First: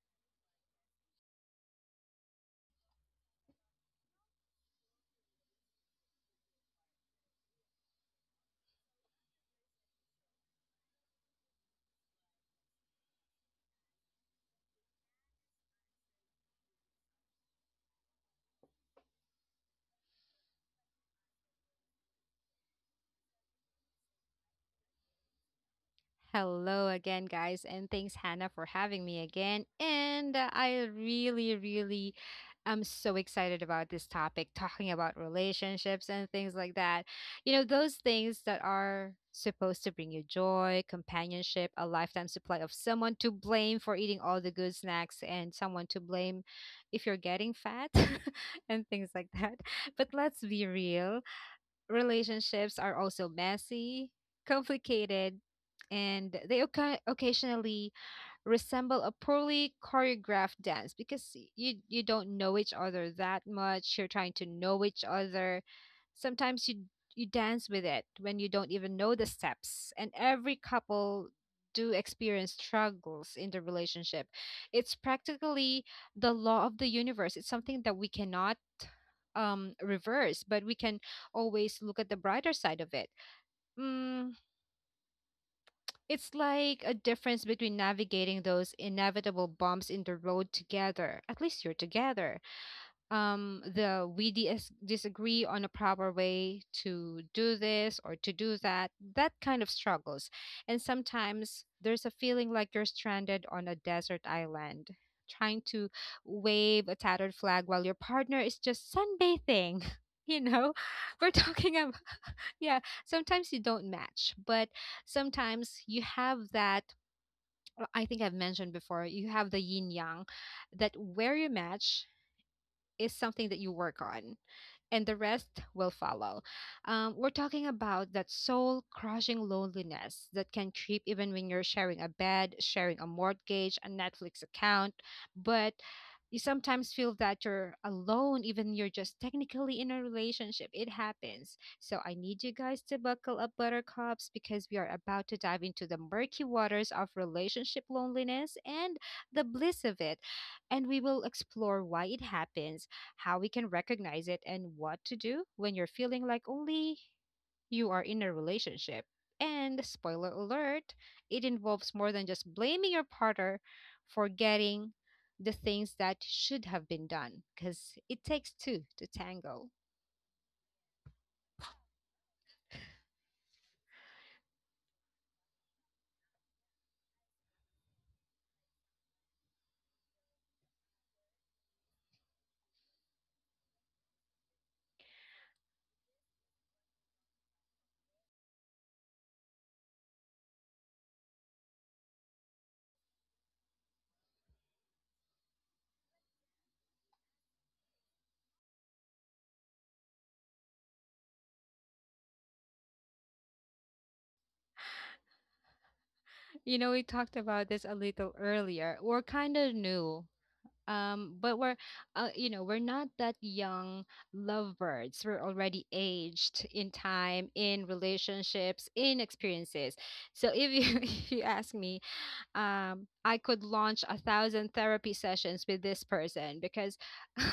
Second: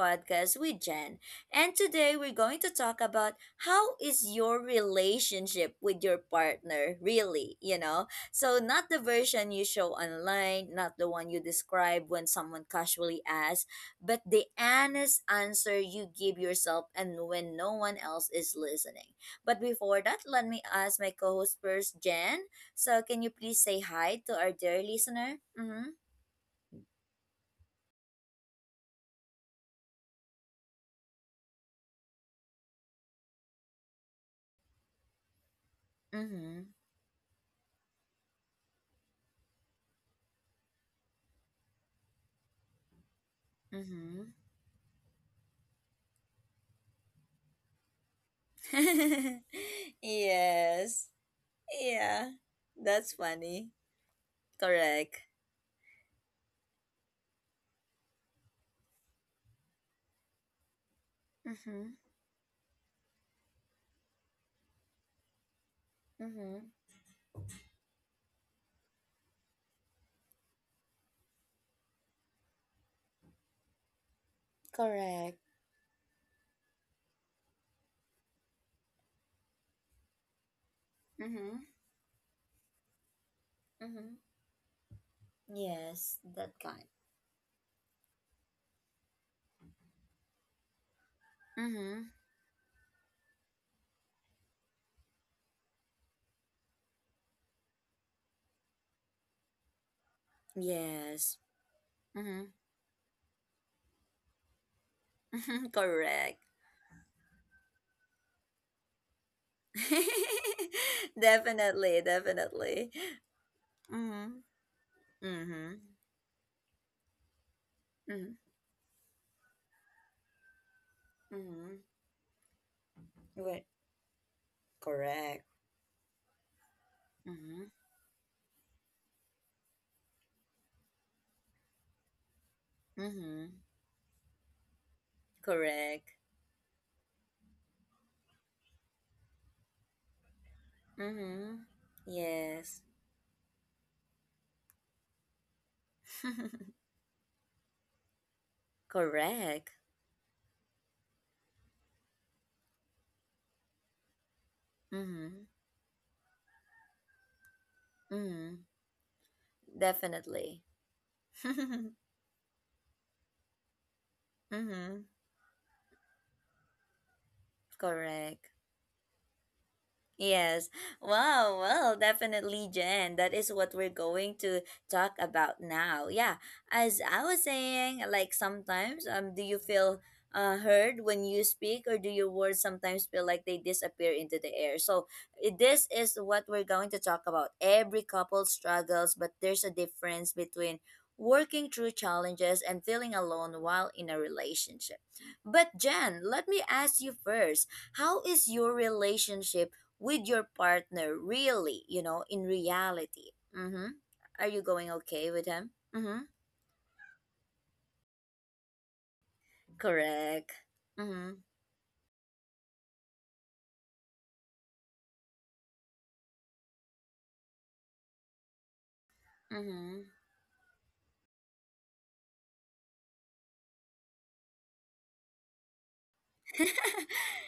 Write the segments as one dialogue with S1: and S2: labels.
S1: podcast with Jen. And today we're going to talk about how is your relationship with your partner really, you know? So not the version you show online, not the one you describe when someone casually asks, but the honest answer you give yourself and when no one else is listening. But before that, let me ask my co-host first, Jen. So can you please say hi to our dear listener? Mm-hmm.
S2: Hello again, guys, and thanks, Hannah, for having me again. And I really, really am so excited about this topic, talking about relationships and things
S1: Mm-hmm.
S2: like that. You know, those things that are supposed to bring you joy, companionship, a lifetime supply of someone to blame for eating
S1: Mm-hmm.
S2: all the good snacks, and someone to blame if you're getting fat and things like that. But let's be
S1: Yes.
S2: real,
S1: Yeah.
S2: relationships are
S1: That's
S2: also
S1: funny.
S2: messy,
S1: Correct.
S2: complicated, and they occasionally resemble a poorly choreographed dance, because y- you
S1: Mm-hmm.
S2: you don't know each other that much, you're trying to know each other. Sometimes
S1: Mm-hmm.
S2: you dance with it when you don't even know the steps, and every couple do experience struggles in the relationship. It's
S1: Correct.
S2: practically the law of the universe. It's something that we cannot reverse, but we can
S1: Mm-hmm.
S2: always look at the brighter side of it.
S1: Mm-hmm.
S2: Mm,
S1: Yes,
S2: it's
S1: that
S2: like
S1: kind.
S2: a difference between navigating those inevitable bumps in the road together. At least you're
S1: Mm-hmm.
S2: together. The we dis- disagree on a proper way to do this or to do that, that kind of struggles. And
S1: Yes.
S2: sometimes there's a
S1: Mm-hmm.
S2: feeling like you're stranded on a desert island, trying to
S1: Correct.
S2: wave a tattered flag while your partner is just sunbathing. You know, we're talking,
S1: Definitely,
S2: yeah,
S1: definitely.
S2: sometimes you don't
S1: Mm-hmm.
S2: match, but
S1: Mm-hmm.
S2: sometimes you have that. I think I've
S1: Mm-hmm.
S2: mentioned before, you have the yin yang, that where you
S1: Mm-hmm.
S2: match is something that
S1: Wait.
S2: you work on, and the rest
S1: Correct.
S2: will follow. We're
S1: Mm-hmm.
S2: talking about that soul crushing loneliness that can creep even when you're sharing a bed, sharing a
S1: Mm-hmm.
S2: mortgage, a Netflix account, but
S1: Correct.
S2: you sometimes feel that you're alone, even you're just technically in a relationship. It happens.
S1: Mm-hmm.
S2: So I need you guys
S1: Yes.
S2: to buckle up, buttercups, because we are about to dive into the murky waters of relationship loneliness and the
S1: Correct.
S2: bliss of it. And we will explore why it happens, how we can recognize it, and what to
S1: Mm-hmm.
S2: do when you're feeling like only you are in a
S1: Mm-hmm.
S2: relationship. And spoiler
S1: Definitely.
S2: alert, it involves more than just blaming your partner for getting
S1: Mm-hmm.
S2: the things that should have been done, because it takes
S1: Correct.
S2: two to tango.
S1: Yes. Wow. Well, definitely, Jen. That is what we're going to talk about now. Yeah. As I was saying, like sometimes, do you feel heard when you speak, or do your words sometimes feel like they disappear into the air? So this is what we're going to talk about. Every couple struggles, but there's a difference between working through challenges and feeling alone while in a relationship. But Jen, let me ask you first, how is your relationship with your partner, really, you know, in reality? Mm-hmm. Are you going okay with him? Mm-hmm.
S2: You know, we talked about this a little earlier. We're kind of new,
S1: Correct.
S2: um,
S1: Mm-hmm.
S2: but we're, you know, we're not that young lovebirds, we're already aged in time, in relationships, in experiences.
S1: Mm-hmm.
S2: So if you if you ask me, I could launch 1,000 therapy sessions with this person because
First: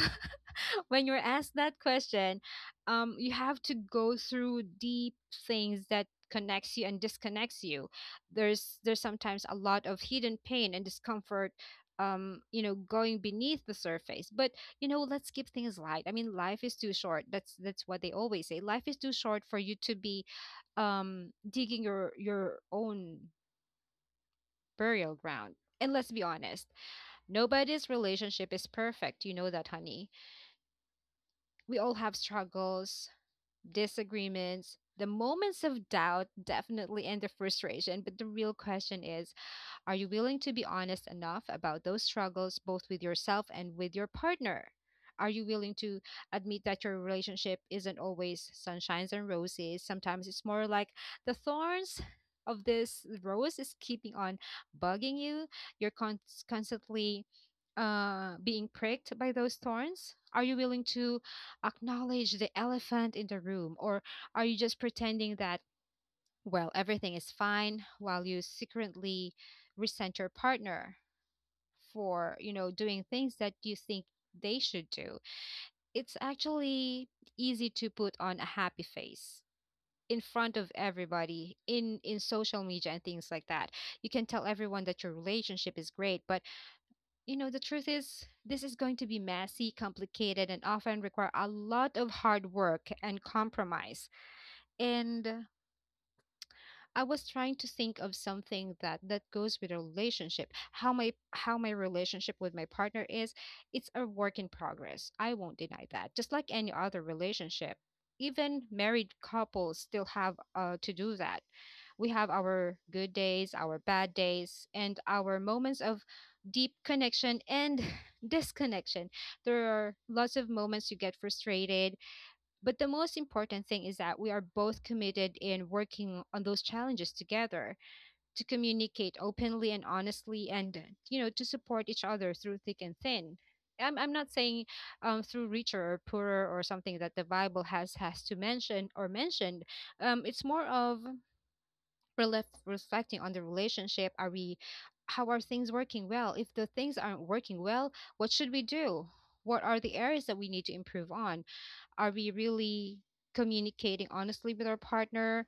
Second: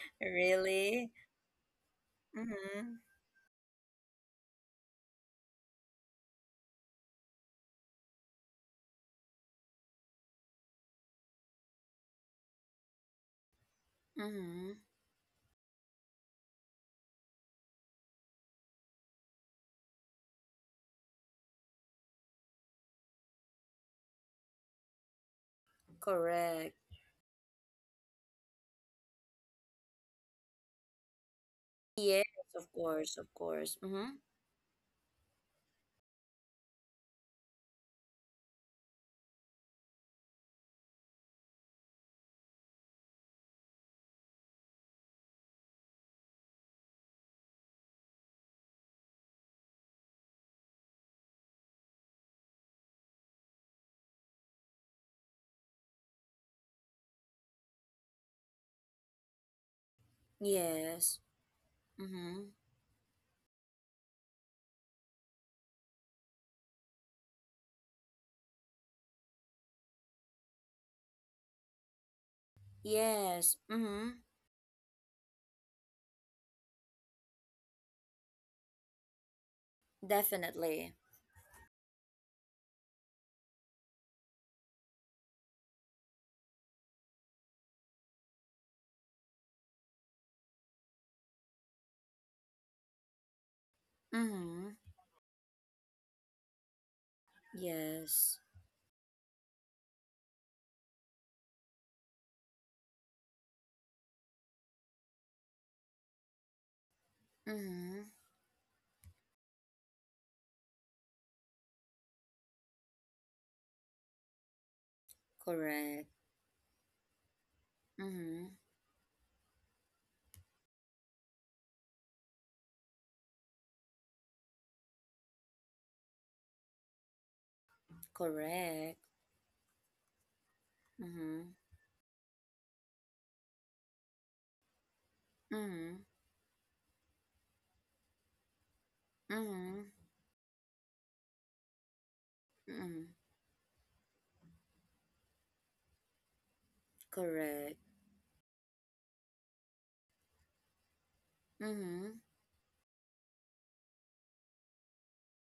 S2: when
S1: Really.
S2: you're asked that question,
S1: Mm-hmm.
S2: you have to go through deep things that connects you and disconnects you. There's sometimes a lot of hidden pain and discomfort, you know, going beneath the surface. But
S1: Mm-hmm.
S2: you know, let's keep things light. I mean, life is too short. That's what they always say, life is too short for you to be digging your own burial ground. And let's be honest,
S1: Correct.
S2: nobody's relationship is perfect. You know that, honey. We all have
S1: Yes, of
S2: struggles,
S1: course, of course. Mm-hmm.
S2: disagreements, the moments of doubt, definitely, and the frustration. But the real question is, are you willing to be honest enough about those struggles, both with yourself and with your partner? Are you willing to admit that your relationship isn't always sunshines and roses? Sometimes it's more like the thorns of this rose is keeping on bugging you. You're constantly being pricked by those thorns. Are you willing
S1: Yes.
S2: to acknowledge
S1: Mm-hmm.
S2: the elephant in the room, or are you just pretending that, well, everything is fine, while you secretly resent your partner for, you know, doing things that
S1: Yes.
S2: you think
S1: Mm-hmm.
S2: they should do. It's actually easy to put on a happy face in front of
S1: Definitely.
S2: everybody, in social media and things like that. You can tell everyone that your relationship is great, but you know, the truth is this is going to be messy, complicated, and often require a lot of hard work and compromise.
S1: Mm-hmm.
S2: And I was trying to think of
S1: Yes.
S2: something that goes with a relationship. How my relationship with my partner is, it's a work in progress. I won't deny that. Just like any other relationship,
S1: Mm-hmm.
S2: even married couples still have to do that. We have our good days, our bad days, and our moments of
S1: Correct.
S2: deep connection and
S1: Mm-hmm.
S2: disconnection. There are lots of moments you get frustrated, but the most important thing is that we are both committed in working on those challenges together, to
S1: Correct.
S2: communicate openly and honestly, and you know, to
S1: Mm-hmm.
S2: support each other through thick and thin. I'm not saying, through richer
S1: Mm-hmm.
S2: or poorer or something that the Bible has to mention or mentioned.
S1: Mm-hmm.
S2: It's more of
S1: Mm-hmm.
S2: reflecting on the relationship. How are things working well? If the things aren't working
S1: Correct.
S2: well, what should we do? What are the areas that we need to improve on? Are
S1: Mm-hmm.
S2: we really communicating honestly with our partner?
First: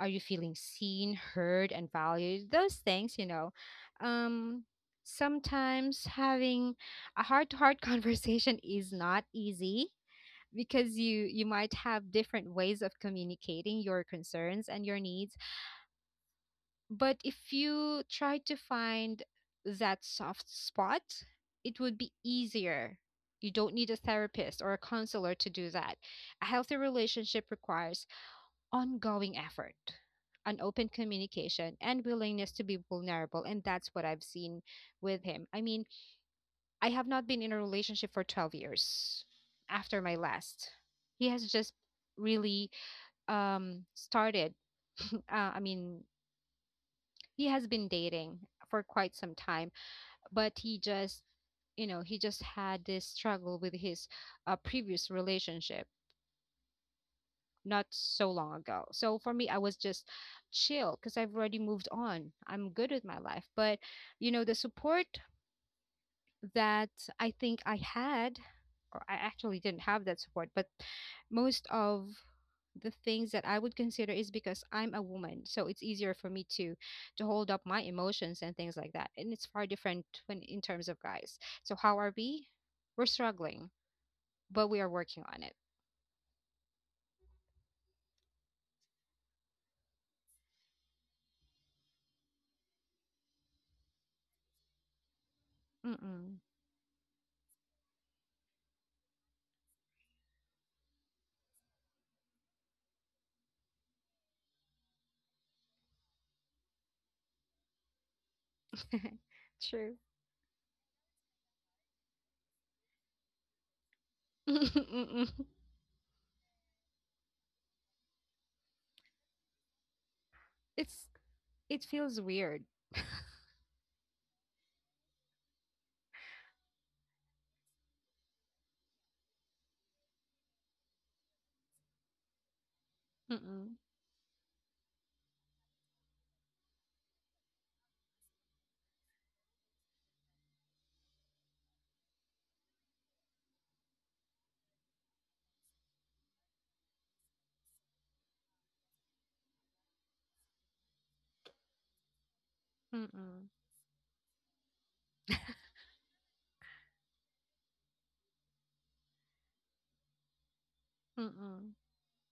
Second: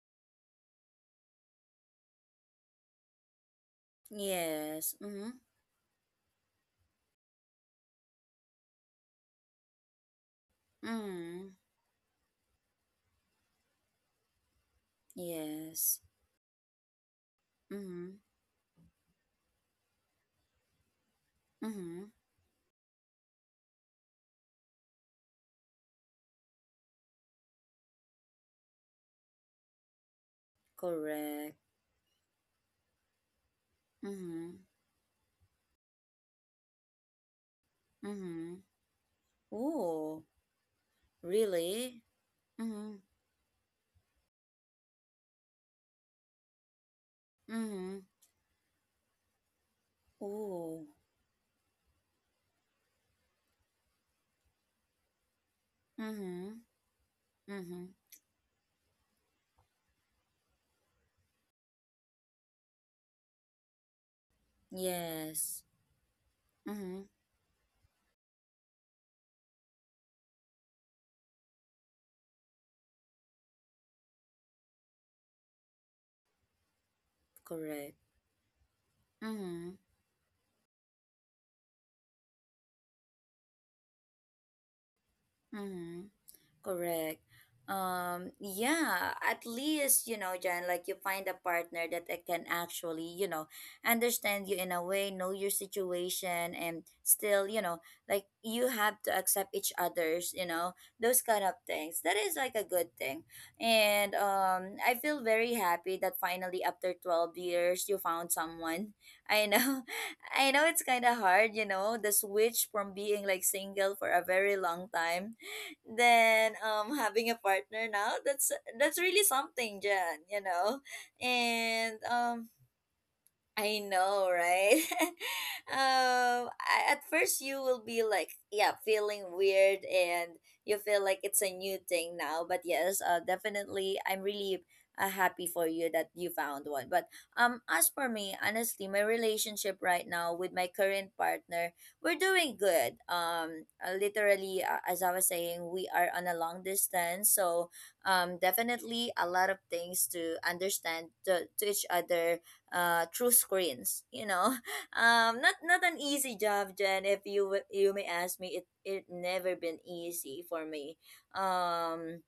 S2: Are you feeling seen, heard, and valued? Those things, you know. Um,
S1: Yes. Mm-hmm.
S2: Sometimes having a heart-to-heart conversation is not easy, because you
S1: Mm-hmm.
S2: might have different ways of communicating your concerns and your needs.
S1: Yes.
S2: But if you
S1: Mm-hmm.
S2: try to find that soft spot, it would
S1: Mm-hmm.
S2: be easier. You don't need a therapist or a counselor to do that. A healthy relationship requires ongoing effort, an open
S1: Correct.
S2: communication, and willingness to be vulnerable. And that's what I've
S1: Mm-hmm.
S2: seen with him. I mean, I have not been in a relationship for 12
S1: Mm-hmm.
S2: years after my
S1: Ooh.
S2: last. He has just
S1: Really?
S2: really
S1: Mm-hmm.
S2: started uh, I mean, he has been
S1: Mm-hmm.
S2: dating for quite some time, but he
S1: Ooh.
S2: just, you know, he just had this struggle with his previous relationship
S1: Mm-hmm. Mm-hmm.
S2: not so long ago. So for me, I was just chill because I've already moved on. I'm good with my life. But, you know, the support
S1: Yes.
S2: that
S1: Mm-hmm.
S2: I think I had, or I actually didn't have that support, but most of the things that I would consider is because I'm a woman, so it's easier for me to hold up my
S1: Correct.
S2: emotions and things like that. And it's far
S1: Mm-hmm.
S2: different when in terms of guys. So how are we? We're struggling, but we are working on it.
S1: Mm-hmm. Correct. Yeah, at least, you know, Jan, like you find a partner that I can actually, you know, understand you in a way, know your
S2: Mm-mm.
S1: situation, and still, you know, like you have to accept each other's, you know, those kind of things. That is like a good thing. And I feel very happy that finally after 12 years, you found someone. I know.
S2: True.
S1: I know it's kind of hard, you know, the switch from being like single for a very long
S2: Mm-mm.
S1: time than having a partner now. That's really something, Jan, you know.
S2: It's it
S1: And
S2: feels
S1: um,
S2: weird.
S1: I know, right? I, at first you will be like, yeah, feeling weird, and you feel like it's a new thing now. But yes,
S2: Mm-mm.
S1: definitely, I'm really happy for you that you found one. But as for me, honestly, my relationship right now with my current partner, we're doing good. Literally, as I was saying, we are on a long distance, so definitely a lot of things to understand to each other through
S2: Mm-mm.
S1: screens. You know, not an easy job, Jen. If you you may ask me, it never been easy for me.
S2: Mm-mm.
S1: Um,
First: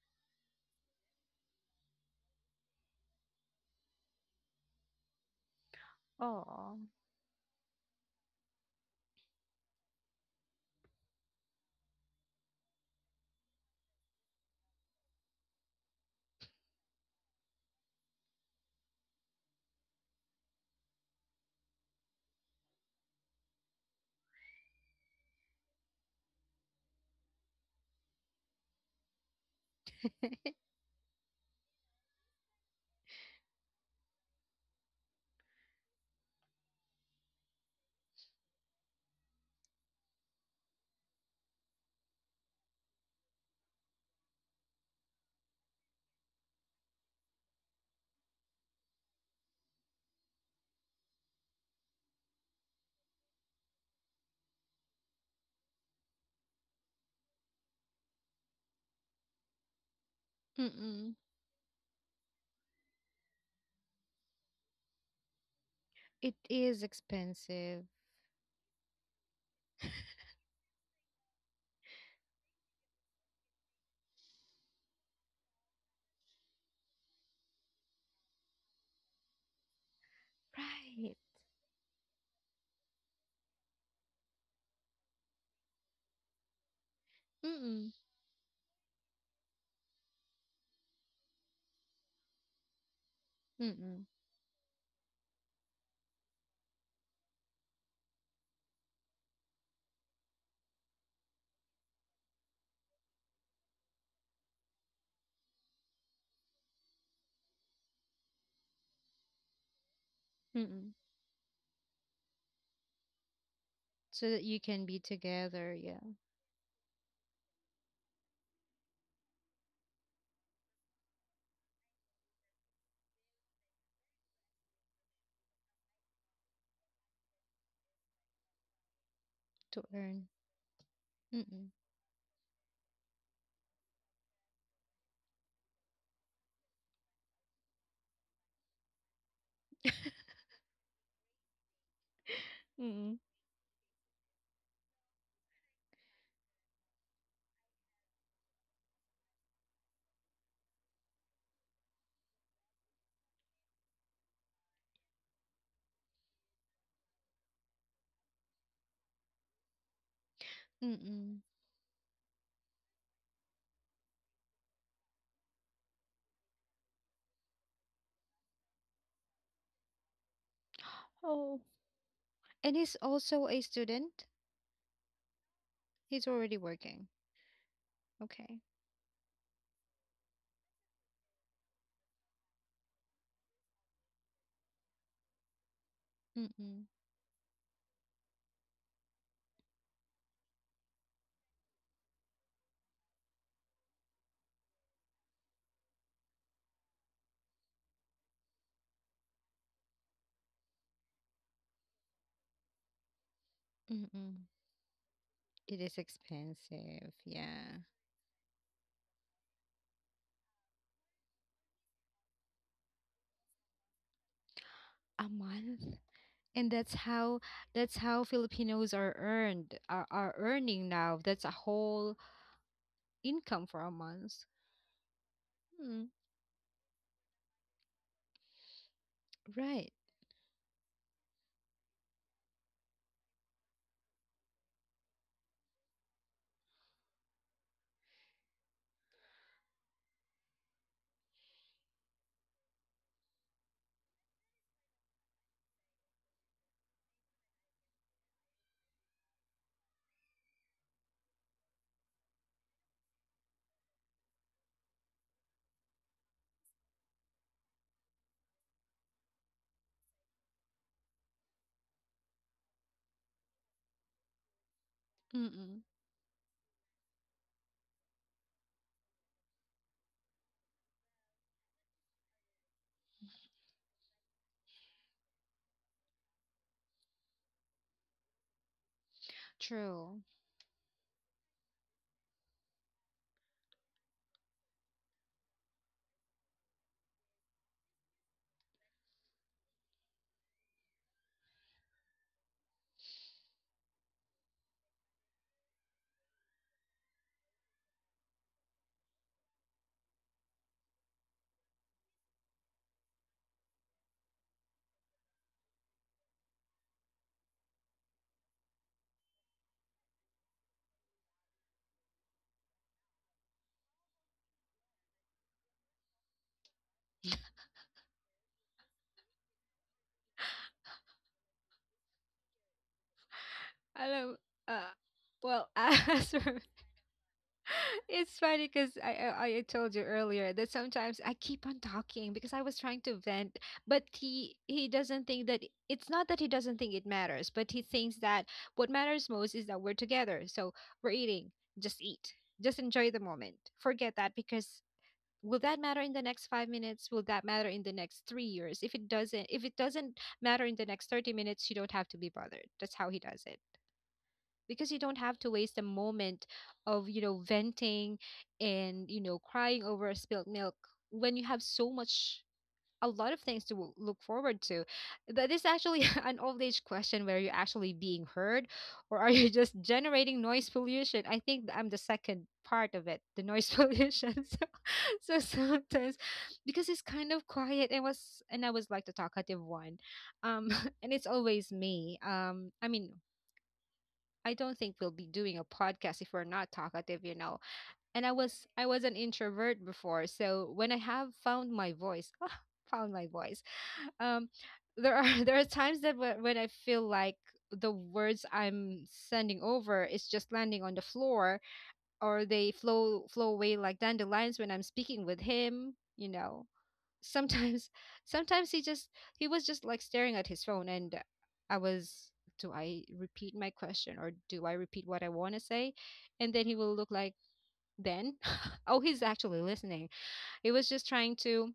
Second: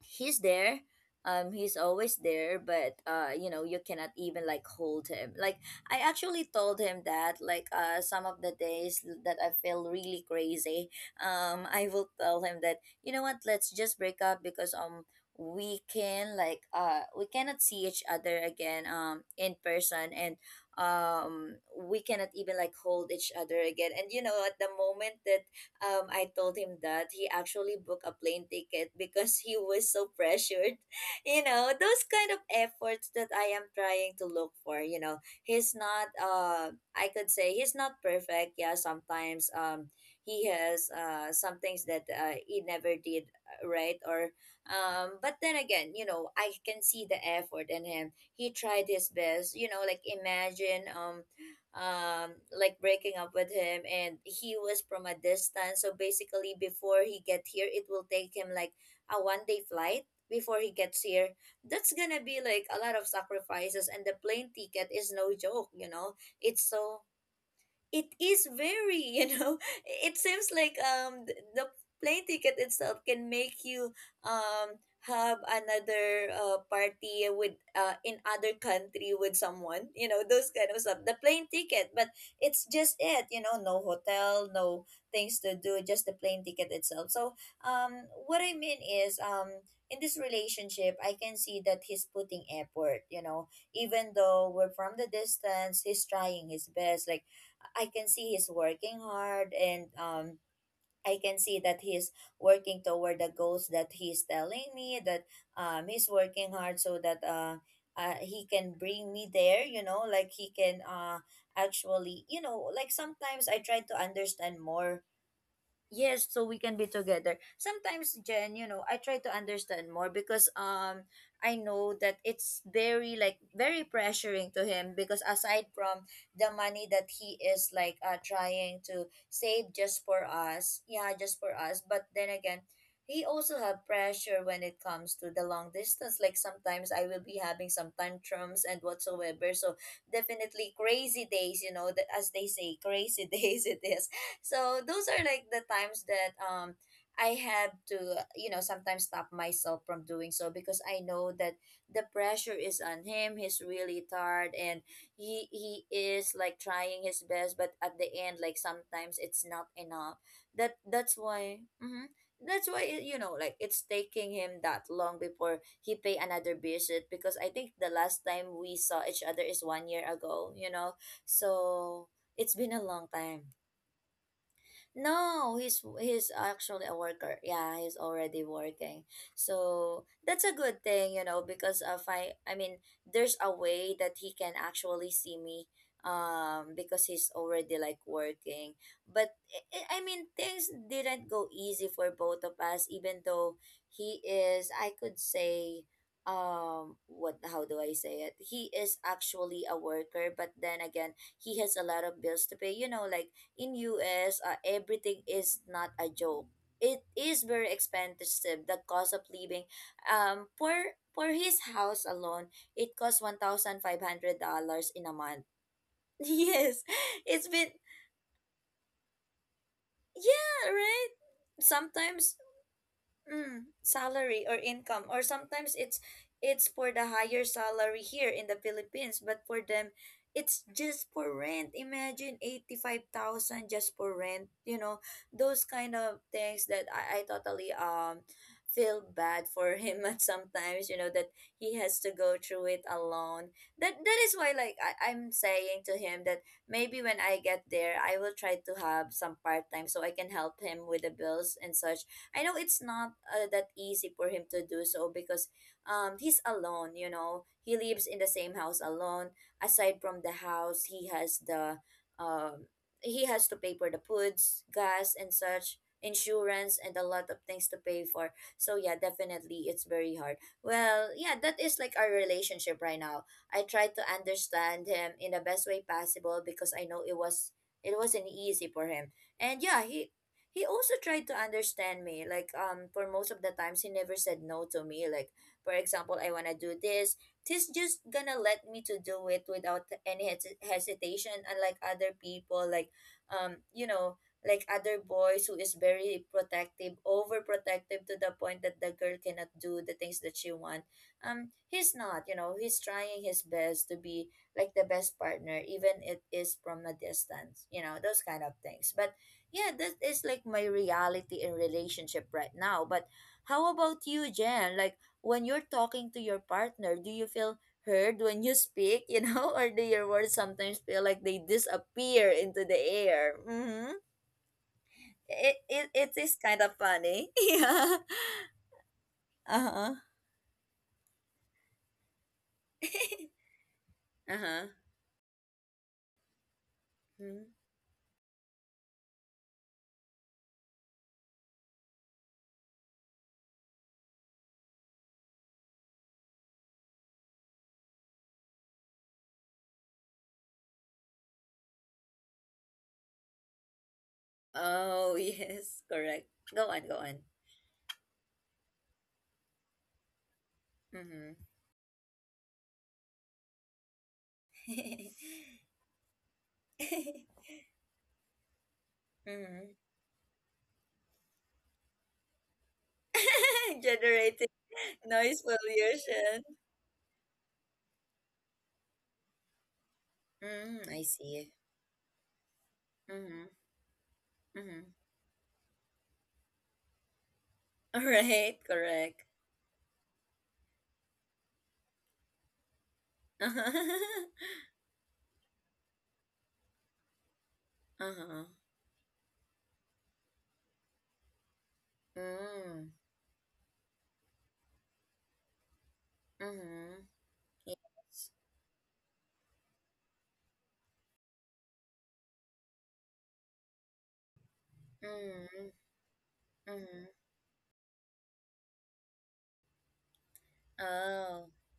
S1: he's there, um, he's always there, but you know, you cannot even like hold him, like I actually
S2: Oh.
S1: told him that like uh, some of the days that I feel really crazy, um, I will tell him that, you know what, let's just break up because um, we can like uh, we cannot see each other again um, in person, and um, we cannot even like hold each other again. And you know, at the moment that I told him that, he actually booked a plane ticket because he was so pressured. You know, those kind of efforts that I am trying to look for. You know, he's not, I could say he's not perfect. Yeah, sometimes he has some things that he never did right, or um, but then again, you know, I can see the effort in him. He tried his best, you know, like imagine, um, like breaking up with him, and he was from a distance, so basically before he get here, it will take him like a 1 day flight before he gets
S2: Mm-mm.
S1: here. That's gonna be like a lot of sacrifices, and the plane ticket is no joke, you know.
S2: It
S1: It's
S2: is
S1: so,
S2: expensive.
S1: it is very, you know, it seems like um, the plane ticket itself can make you um, have another party with in other country with someone, you know, those kind of stuff,
S2: Right.
S1: the plane ticket. But it's just it, you know, no hotel, no things to do, just the plane ticket itself. So
S2: Mm-mm.
S1: um, what I mean is um, in this relationship, I can see that he's putting effort, you know.
S2: Mm-mm.
S1: Even though we're from the distance, he's trying his best, like I can see he's working hard, and um, I can see that he's working toward the goals that he's telling me, that um, he's working hard so that uh, he can bring me there, you know, like he can
S2: Mm-mm.
S1: uh, actually, you know, like sometimes I try to
S2: So that
S1: understand
S2: you can
S1: more.
S2: be together, yeah,
S1: Yes, so we can be together. Sometimes, Jen, you know, I try to understand more because um, I know that it's very like very pressuring to him because aside from the money that he is like uh, trying to save
S2: to
S1: just for
S2: earn.
S1: us, yeah, just for
S2: Mm-mm.
S1: us, but then again, he also have pressure when it comes to the long distance. Like sometimes I will be having some tantrums and whatsoever. So definitely crazy days, you know, that as they say,
S2: Mm.
S1: crazy days it is. So those are like the times that um, I have to, you know, sometimes stop myself from doing so because I know that the pressure is on him. He's really tired, and he is like trying his best, but at the end, like sometimes it's not enough. That's
S2: Mm-mm.
S1: why, mhm, that's why you know, like it's taking him that long before he pay another visit, because I think the last time we saw each other is 1 year ago, you know.
S2: Oh.
S1: So it's been
S2: And
S1: a
S2: he's
S1: long
S2: also
S1: time.
S2: a student.
S1: No, he's
S2: He's already
S1: actually a
S2: working.
S1: worker. Yeah, he's already
S2: Okay.
S1: working. So that's a good thing, you know, because of I mean, there's a way that he can actually see me um,
S2: Mm-mm.
S1: because he's already like working. But I mean, things didn't go easy for both of us, even though he is, I could say, um, what, how do I say it? He is actually a worker, but then again, he has a lot of bills to pay. You know, like in US,
S2: Mm-mm.
S1: everything is
S2: It
S1: not
S2: is
S1: a joke. It
S2: expensive.
S1: is very
S2: Yeah.
S1: expensive. The cost of living, for his house alone, it costs $1,500 in a
S2: A
S1: month.
S2: month. And
S1: Yes,
S2: that's how,
S1: it's been,
S2: Filipinos are earned are
S1: yeah,
S2: earning
S1: right.
S2: now. That's a whole
S1: Sometimes mm,
S2: income for a
S1: salary
S2: month.
S1: or income, or sometimes
S2: Mm,
S1: it's for the higher salary here in the Philippines, but for them
S2: right.
S1: it's just for rent. Imagine 85,000 just for rent, you know, those kind of things that I totally um, feel bad for him. At sometimes, you know, that he has to go through it alone, that that is why, like I'm saying to him that maybe when I get there I will try to have some part time so I can help him with the bills and such. I know it's not that easy for him to do so because um, he's alone, you know. He lives in the same house alone. Aside from the house, he has the um, he has to pay for the foods, gas and such,
S2: Mm-mm.
S1: insurance, and a lot of things to pay for. So yeah, definitely it's very hard. Well, yeah, that is like our relationship right now. I try to understand him in the best way possible because I know it was, it wasn't easy for him. And yeah, he
S2: True.
S1: he also tried to understand me, like um, for most of the times he never said no to me, like for example I want to do this, he's just gonna let me to do it without any hesitation, unlike other people, like um, you know, like other boys who is very protective, overprotective, to the point that the girl cannot do the things that she want. Um, he's not, you know, he's trying his best to be like the best partner, even it is from a distance, you know, those kind of things. But yeah, that is like my reality in relationship right now. But how about you, Jen? Like when you're talking to your partner, do you feel heard when you speak, you know, or do your words sometimes feel like they disappear into the air? Mm-hmm.
S2: I don't. Uh,
S1: It,
S2: well,
S1: it, it is kind of funny. Yeah.
S2: it's funny because I
S1: Uh-huh.
S2: told you earlier that sometimes I keep on talking because I was trying to vent, but he
S1: Uh-huh.
S2: he doesn't think that, it's not that he doesn't think it matters,
S1: Mhm.
S2: but he thinks that what matters most is that we're together, so we're eating. Just eat. Just enjoy the moment. Forget that, because will that matter in the next 5 minutes? Will that matter in the next 3 years? If it doesn't matter in the next 30 minutes, you don't have to be bothered. That's how he does it, because you
S1: Oh,
S2: don't have to waste
S1: yes,
S2: a
S1: correct.
S2: moment
S1: Go on, go
S2: of,
S1: on.
S2: you know, venting and, you know, crying over a spilled milk,
S1: Mm-hmm.
S2: when you have so much a lot of things to look forward to. That is actually an old age question, where you're actually being heard, or are you
S1: Mm-hmm.
S2: just generating noise pollution? I think I'm the second part of it, the noise pollution.
S1: Generating
S2: so,
S1: noise
S2: so sometimes,
S1: pollution.
S2: because it's kind of quiet, and I was like the talkative one, um
S1: Mm, I
S2: and it's
S1: see.
S2: always me. I mean,
S1: Mm-hmm.
S2: I don't
S1: Mm-hmm.
S2: think we'll be doing a podcast if we're not talkative, you know.
S1: All
S2: And I
S1: right,
S2: was I was an
S1: correct.
S2: introvert before, so when I have found my voice, ah, found my voice. Um, there are there are times that when I feel like the
S1: Uh-huh.
S2: words I'm sending over is just landing on the floor, or they
S1: Mm.
S2: flow away like dandelions when I'm speaking with him,
S1: Mm-hmm.
S2: sometimes
S1: Yes.
S2: sometimes he was just like staring at his phone. And I was, do I repeat my question or do I repeat what I want to
S1: Mm-hmm.
S2: say? And then he will
S1: Mm-hmm.
S2: look like, then oh, he's actually listening. He was just trying
S1: Oh.
S2: to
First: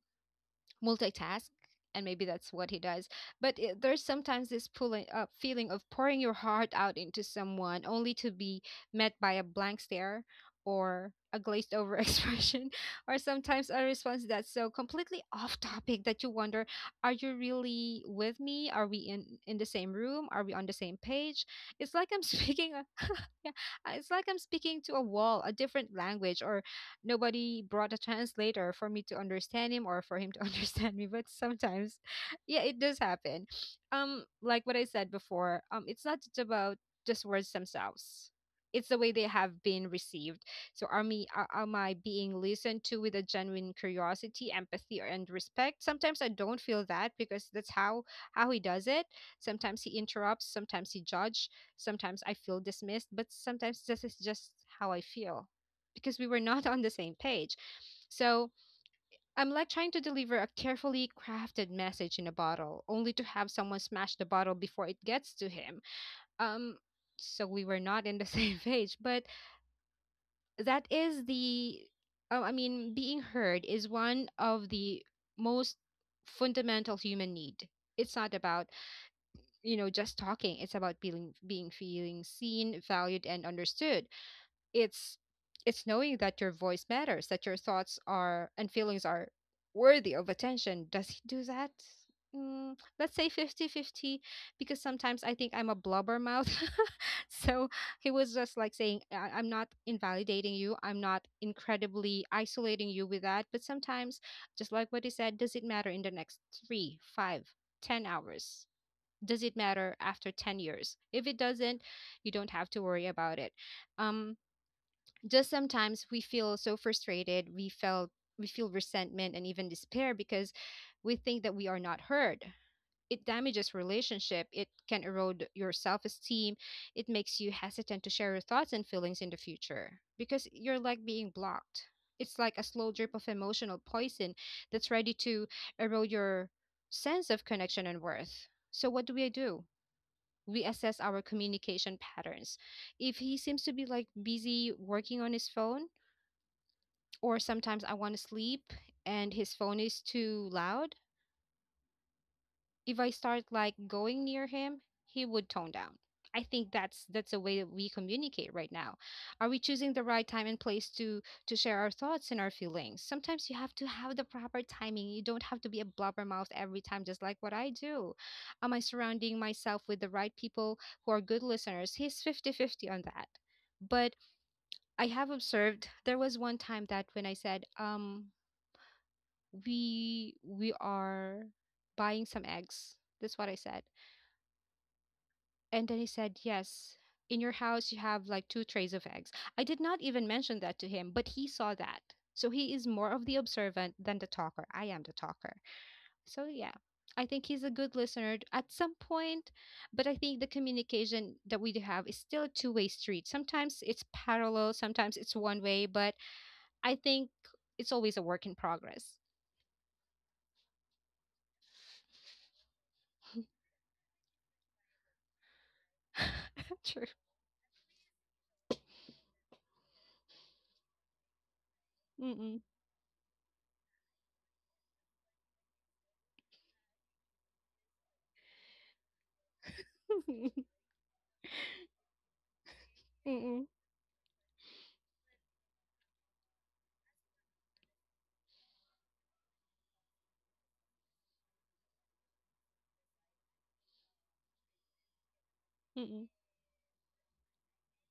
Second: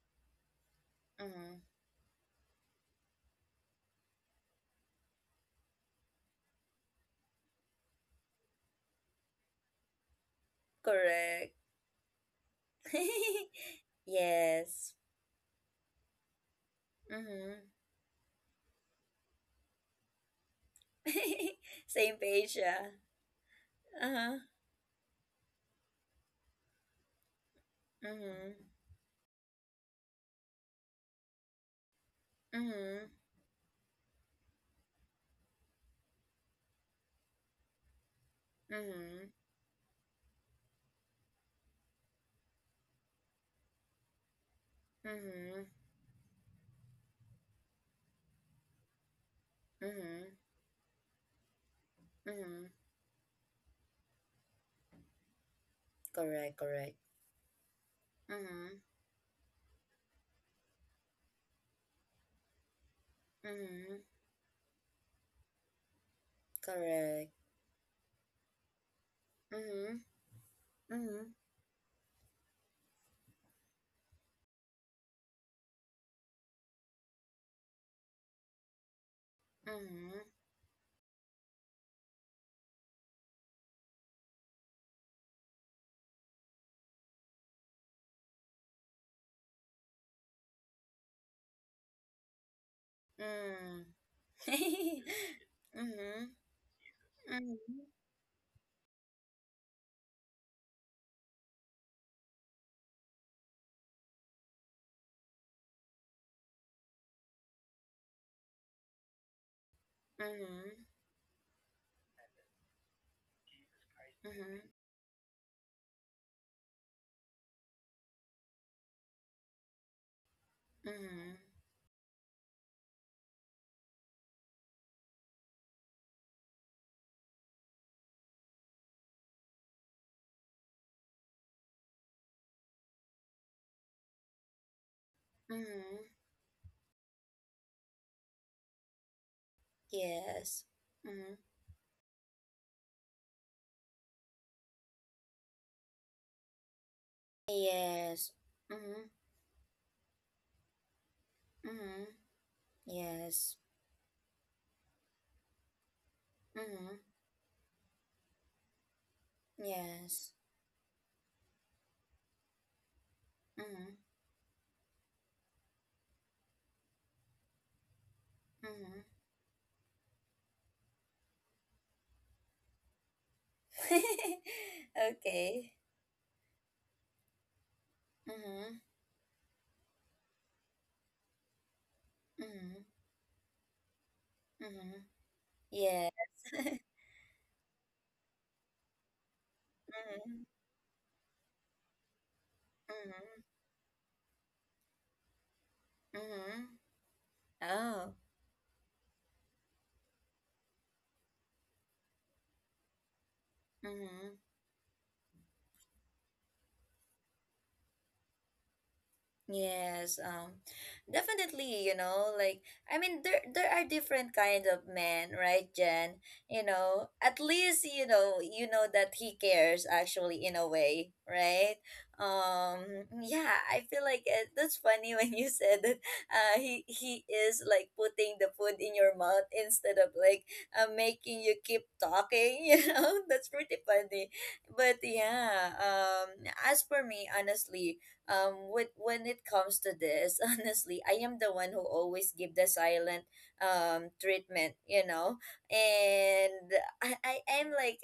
S2: multitask.
S1: Mm-hmm.
S2: And maybe that's what he does. But there's sometimes this pulling feeling of pouring your heart out into someone only to be met by a blank stare or a
S1: Correct.
S2: glazed over expression, or sometimes a response that's so
S1: Yes.
S2: completely off topic that you wonder, are you
S1: Mm-hmm.
S2: really with me? Are we in the same room? Are we on the same page? It's like
S1: Same
S2: I'm
S1: page,
S2: speaking
S1: yeah.
S2: yeah, it's like
S1: Uh-huh.
S2: I'm speaking to a wall, a different language, or nobody brought a
S1: Mm-hmm.
S2: translator for me to understand him or for him to understand me. But sometimes, yeah, it does
S1: Mm-hmm.
S2: happen. Like what I said before, it's not just about just words themselves. It's the way they
S1: Mm-hmm.
S2: have been received. So am I being listened to with a genuine curiosity, empathy, and
S1: Mm-hmm.
S2: respect? Sometimes I don't feel that because that's how he does it. Sometimes he
S1: Mm-hmm.
S2: interrupts, sometimes he judge, sometimes I feel
S1: Mm-hmm.
S2: dismissed, but sometimes this is just how I feel because we were
S1: Correct,
S2: not on the
S1: correct.
S2: same page. So
S1: Mm-hmm.
S2: I'm like trying to deliver a carefully crafted message in a bottle, only to have someone
S1: Mm-hmm.
S2: smash the bottle before it gets to him. Um,
S1: Correct.
S2: so we were not in the same page, but
S1: Mhm.
S2: that is
S1: Mhm.
S2: the, I mean, being heard is one of the most fundamental human need. It's not about just
S1: Mhm.
S2: talking. It's about being feeling seen, valued, and understood. It's it's knowing that your voice matters, that your thoughts are and feelings are worthy of attention. Does he do that? Mm, let's say
S1: Mm.
S2: fifty-fifty, because sometimes I think I'm a blubber
S1: Mhm.
S2: mouth. So
S1: Mhm.
S2: he was just like saying, I- I'm not invalidating you. I'm not incredibly isolating you with that. But sometimes, just like what he said, does it matter in the next three, five, 10 hours? Does it matter after 10
S1: Mhm.
S2: years? If it doesn't, you don't have to worry about it. Um,
S1: Mhm.
S2: just sometimes we feel so frustrated, we feel resentment and even despair because we
S1: Mhm.
S2: think that we are not heard. It damages relationship. It can erode your self-esteem. It makes you hesitant to share your thoughts and feelings in the future because you're like being blocked. It's like a slow drip of emotional poison that's ready to
S1: Mhm.
S2: erode your sense of connection and worth. So what do we do? We
S1: Yes.
S2: assess our
S1: Mhm.
S2: communication patterns. If he seems to be like busy working on his phone, or sometimes I want to
S1: Yes.
S2: sleep
S1: Mhm.
S2: and his phone is too loud,
S1: Mhm.
S2: if I start
S1: Yes.
S2: like going near him, he would tone down. I think
S1: Mhm.
S2: that's a way that we communicate right now. Are we choosing the right
S1: Yes.
S2: time and place to share our thoughts and our feelings? Sometimes you have to
S1: Mhm.
S2: have the proper timing. You don't have to be a blubbermouth every time, just like what I do. Am I
S1: Mhm.
S2: surrounding myself with the right people who are good listeners? He's fifty fifty on that. But I have
S1: Okay.
S2: observed there was one time that when I said,
S1: Mhm.
S2: we are buying some
S1: Mhm.
S2: eggs. That's what I said.
S1: Mhm.
S2: And then he
S1: Yes.
S2: said yes. In your house, you have like two trays of eggs. I did not even
S1: Mhm.
S2: mention that to him, but he saw that. So he is more of the
S1: Mhm.
S2: observant than the talker. I am the talker. So yeah,
S1: Mhm.
S2: I think he's a good
S1: Oh.
S2: listener at some point. But I think the communication that we do have is still a two-way street. Sometimes it's
S1: Mhm.
S2: parallel, sometimes it's one way, but I think it's always a work in progress.
S1: Yes, definitely, like I mean there are different kind of men, right, Jen? You
S2: True.
S1: know, at least you know that he cares actually in a way, right?
S2: Mm-mm.
S1: Yeah, I feel like that's funny when you said that he is like putting the food in your mouth instead of like making you keep talking, you know? That's
S2: Mm,
S1: pretty funny. But yeah, as for me, honestly, with when it comes to this honestly I am the one who always give the silent treatment
S2: mm.
S1: and I am like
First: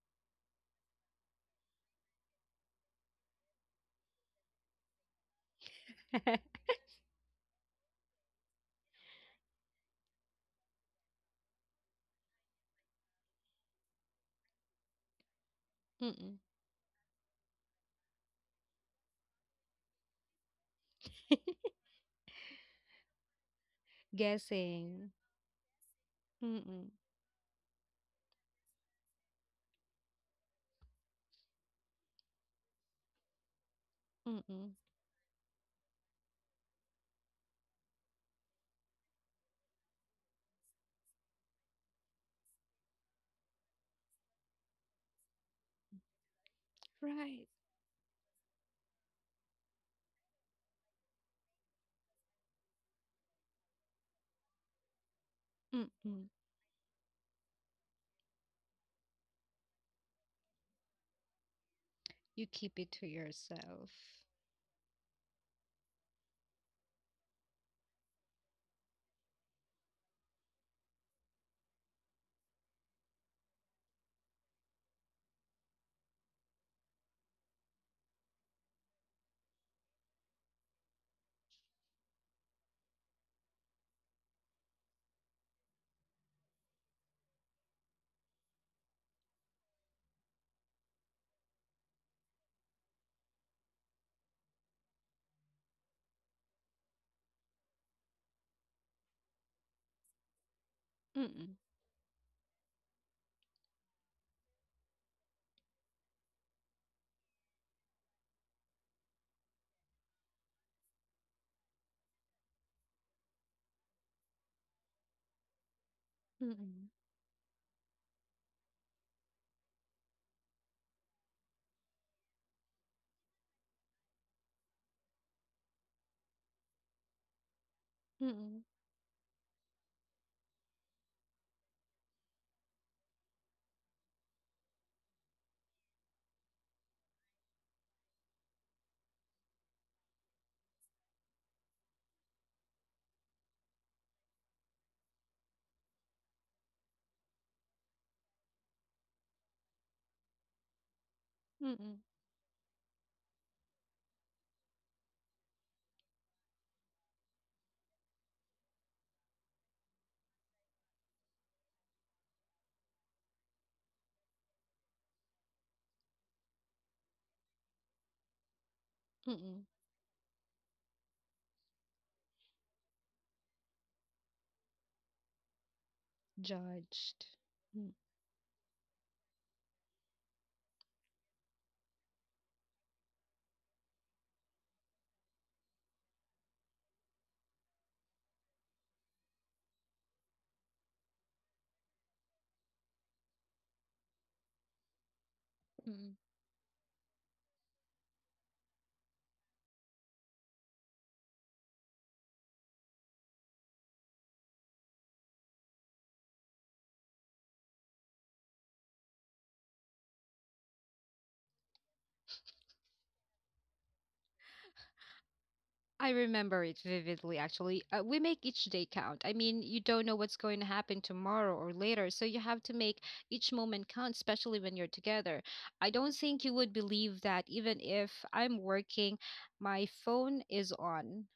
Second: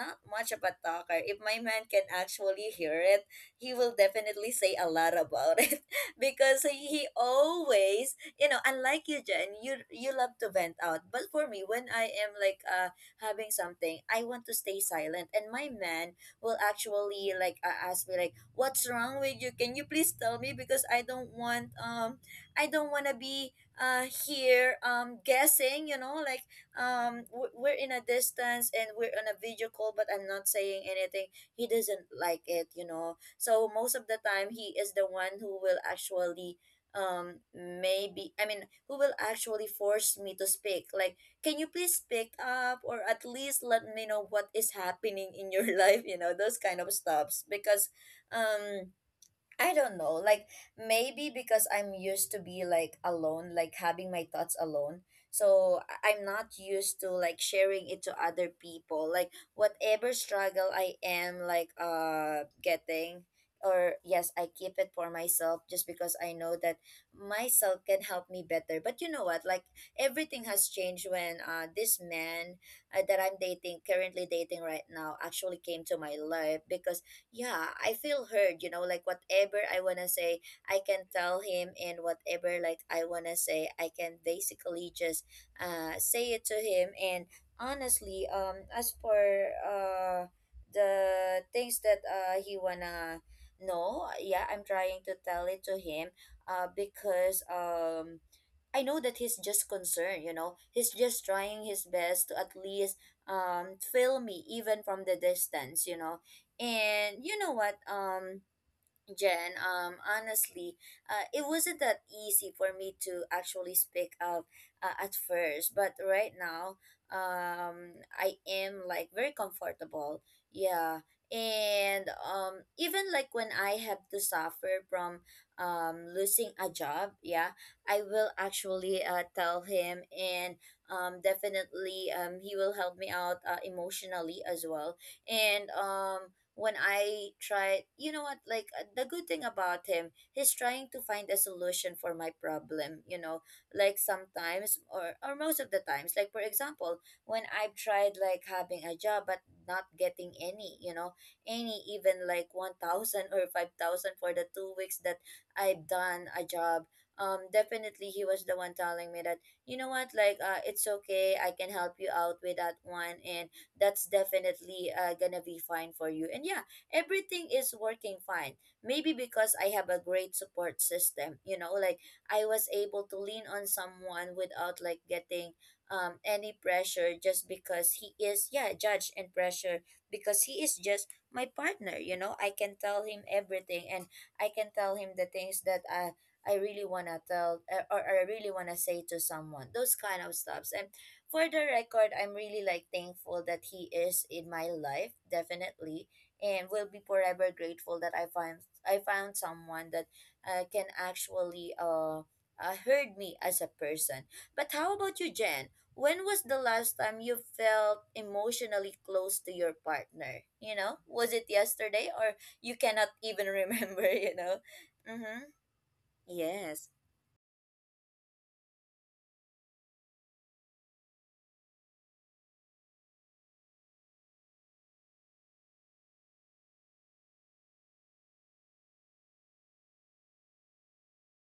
S1: not much of a talker. If my man can actually hear it, he will definitely say a lot about it, because he always, unlike you, Jen, you love to vent out. But for me, when I am like having something, I want to stay silent, and my man
S2: Mm.
S1: will actually like ask me like, what's wrong with you? Can you please tell me? Because I don't want to be here,
S2: Guessing.
S1: guessing, you know, like,
S2: Mm,
S1: we're in a distance and we're on a video call, but I'm not saying anything. He doesn't like it, so most of the time
S2: mm.
S1: he is the one who will actually, maybe, I mean, who will actually force me to speak, like, can you please pick up or at least let me know what is happening in your life, those kind of
S2: Right.
S1: stuffs, because um I don't know. Like, maybe because I'm used to be like alone, like having my thoughts alone. So
S2: Mm.
S1: I'm not used to like sharing it to other people. Like whatever struggle I am like
S2: You keep it to
S1: getting,
S2: yourself.
S1: or yes, I keep it for myself, just because I know that myself can help me better. But you know what? Like, everything has changed when this man, that I'm dating, currently dating right now, actually came to my life, because yeah, I feel heard, like whatever I want to say, I can tell him, and whatever like I want to say, I can basically just say it to him. And honestly, as for uh the things that he wanna know, yeah, I'm trying to tell it to him, because I know that he's just concerned, you know. He's
S2: Mm,
S1: just
S2: mm.
S1: trying his best to at least feel me, even from the distance, you know. And you know what? Jen, honestly, it wasn't that easy for me to actually speak up, at first, but right now,
S2: Mm,
S1: I am like very comfortable. Yeah, and even like when I have to suffer from losing a job, yeah, I will
S2: mm.
S1: actually, tell him, and definitely, he will help me out, emotionally as well, and when I tried, you know what, like, the good thing about him, he's trying to find a solution for my problem, you know, like sometimes, or most of the times. Like, for example, when I've tried like having a job but not getting any, any
S2: Mm,
S1: even like 1,000 or 5,000 for the 2 weeks that I've done a job. Definitely he was the one telling me that, you know what, like it's okay, I can help you out with that one, and that's definitely, gonna be fine for you, and yeah, everything is working fine. Maybe because I
S2: mm.
S1: have a great support system, like I was able to lean on someone without like getting any pressure,
S2: Judged.
S1: just because he is, yeah, judged and pressure, because he is just my partner, you know, I can tell him everything, and I can tell him the things that I really want to tell, or I really want to say to someone, those kind of stuffs. And for the record, I'm really like thankful that he is in my life, definitely,
S2: Mm.
S1: and will be forever grateful that I found someone that can actually heard me as a person. But how about you, Jen? When was the last time you felt emotionally close to your partner? Was it yesterday, or you cannot even remember? Mm-hmm.
S2: I remember it
S1: Yes,
S2: vividly, actually. We make each day count. I mean, you don't know what's going to happen tomorrow or later, so you have to make each moment count, especially when you're together. I don't think you would believe that even if I'm working, my phone is on